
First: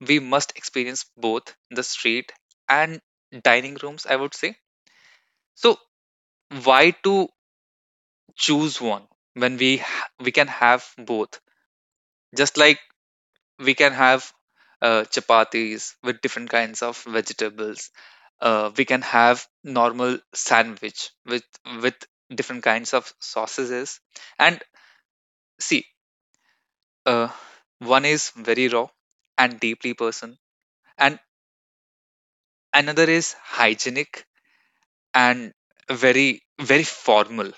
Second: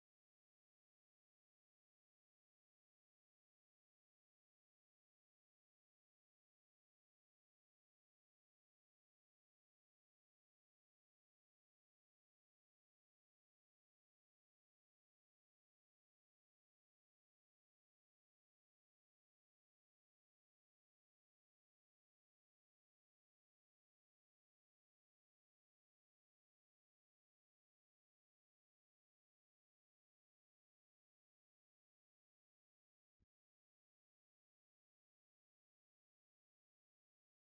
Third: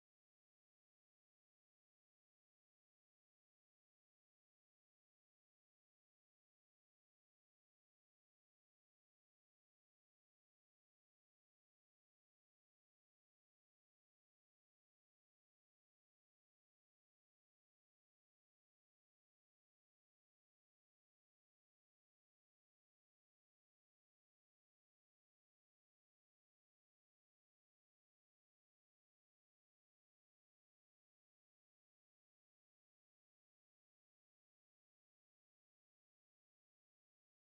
A: we must experience both the street and dining rooms, I would say. So why to choose one when we we can have both? Just like we can have chapatis with different kinds of vegetables. We can have normal sandwich with with different kinds of sausages. And see, uh, one is very raw and deeply personal, and another is hygienic and very formal.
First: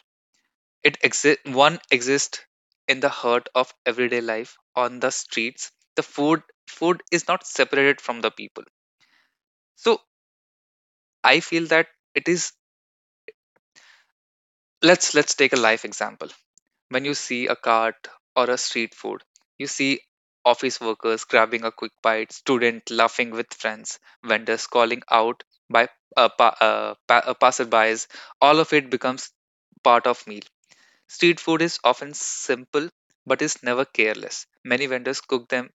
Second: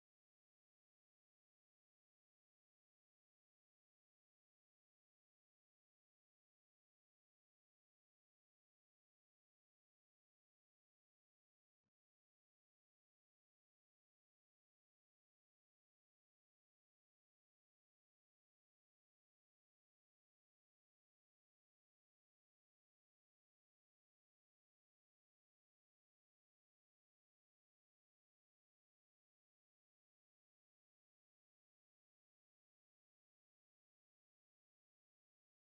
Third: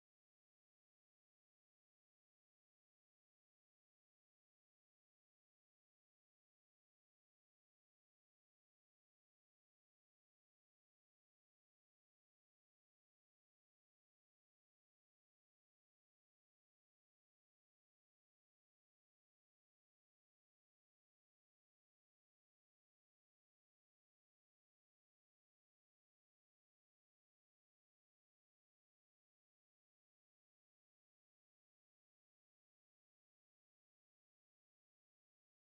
A: It exist One exists in the heart of everyday life on the streets. The food is not separated from the people. So I feel that it is, let's take a life example. When you see a cart or a street food, you see office workers grabbing a quick bite, student laughing with friends, vendors calling out by passerbys. All of it becomes part of meal. Street food is often simple but is never careless. Many vendors cook them,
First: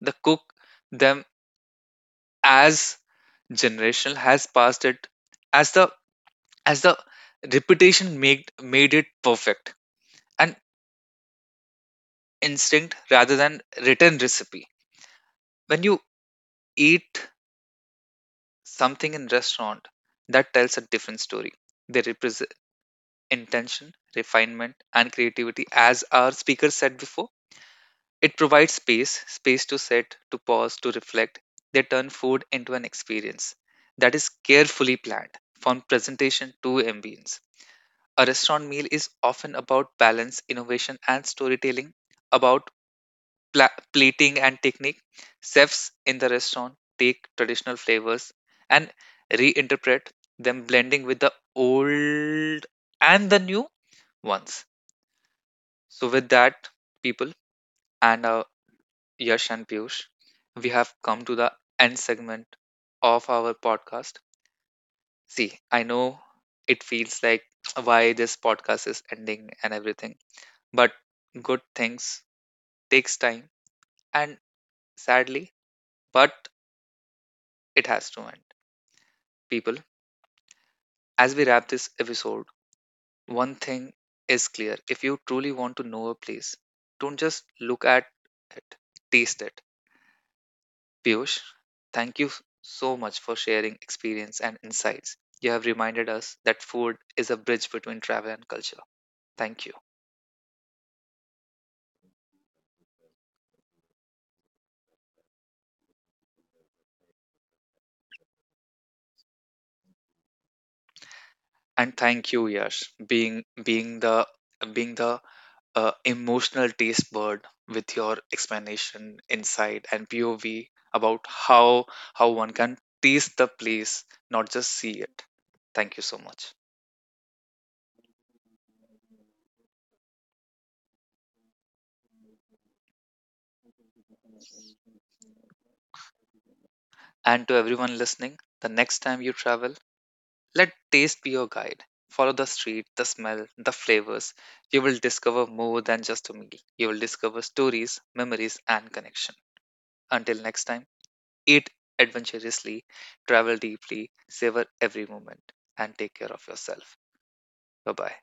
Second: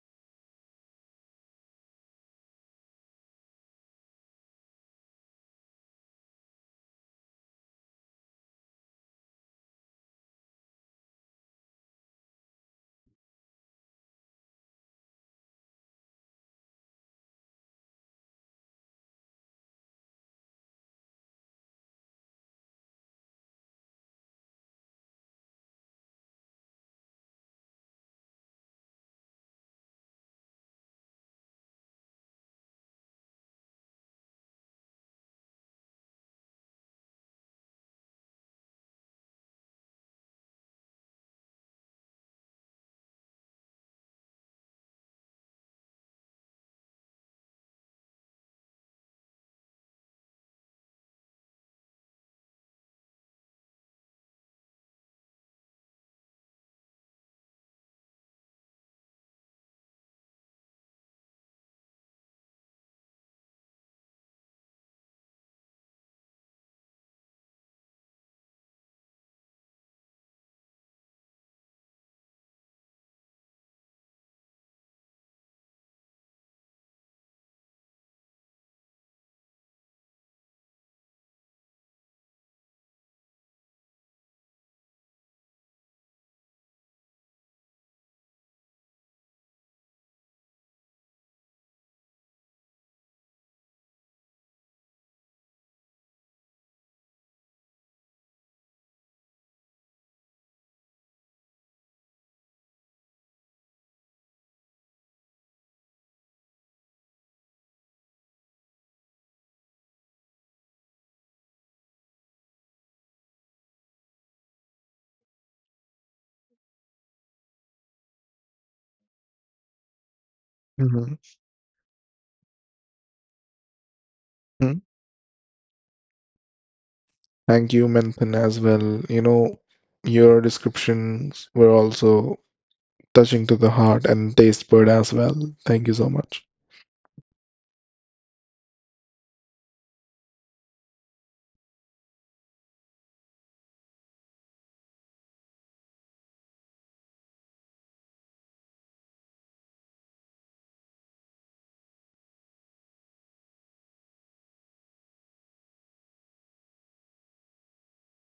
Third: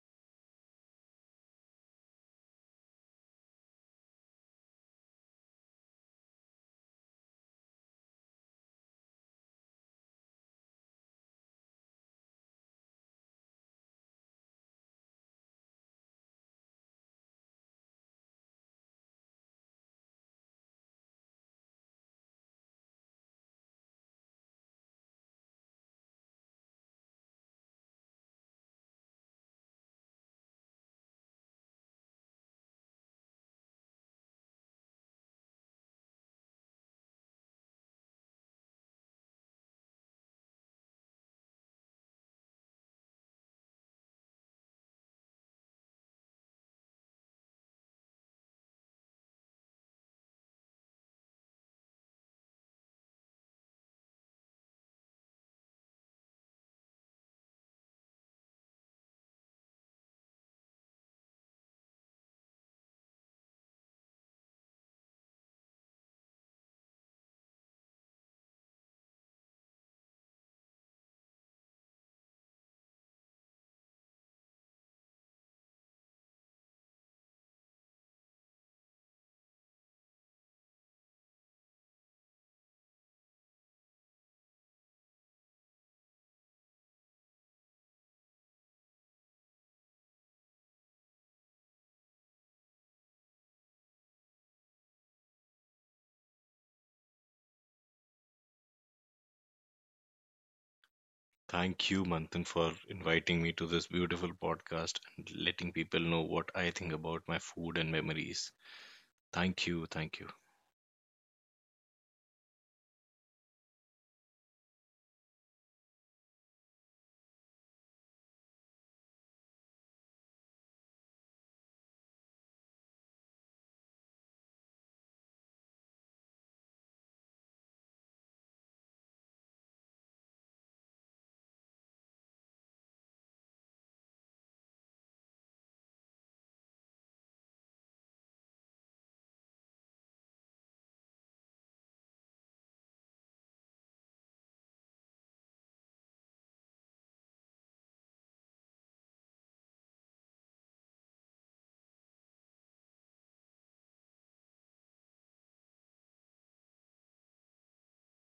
A: the cook them as generational has passed it, as the as the repetition made it perfect, an instinct rather than written recipe. When you eat something in restaurant, that tells a different story. They represent intention, refinement and creativity, as our speaker said before. It provides space to sit, to pause, to reflect. They turn food into an experience that is carefully planned, from presentation to ambience. A restaurant meal is often about balance, innovation, and storytelling, about plating and technique. Chefs in the restaurant take traditional flavors and reinterpret them, blending with the old and the new ones. So, with that, people and Yash and Piyush, we have come to the end segment of our podcast. See, I know it feels like why this podcast is ending and everything, but good things takes time, and sadly, but it has to end. People, as we wrap this episode, one thing is clear. If you truly want to know a place, don't just look at it, taste it. Piyush, thank you so much for sharing experience and insights. You have reminded us that food is a bridge between travel and culture. Thank you.
B: Thank you, Manthan, for inviting me to this beautiful podcast and letting people know what I think about my food and memories. Thank you, thank you.
A: And thank you, Yash, being being the emotional taste bud with your explanation, insight, and POV
C: Mhm.
A: about how one can taste the place, not just
C: Mhm.
A: see it. Thank you so much.
C: Thank you, Manthan, as well. You know, your descriptions were also touching to the heart and taste bud as well. Thank you so much.
A: And to everyone listening, the next time you travel, let taste be your guide. Follow the street, the smell, the flavors. You will discover more than just a meal. You will discover stories, memories, and connection. Until next time, eat adventurously, travel deeply, savor every moment, and take care of yourself. Bye-bye.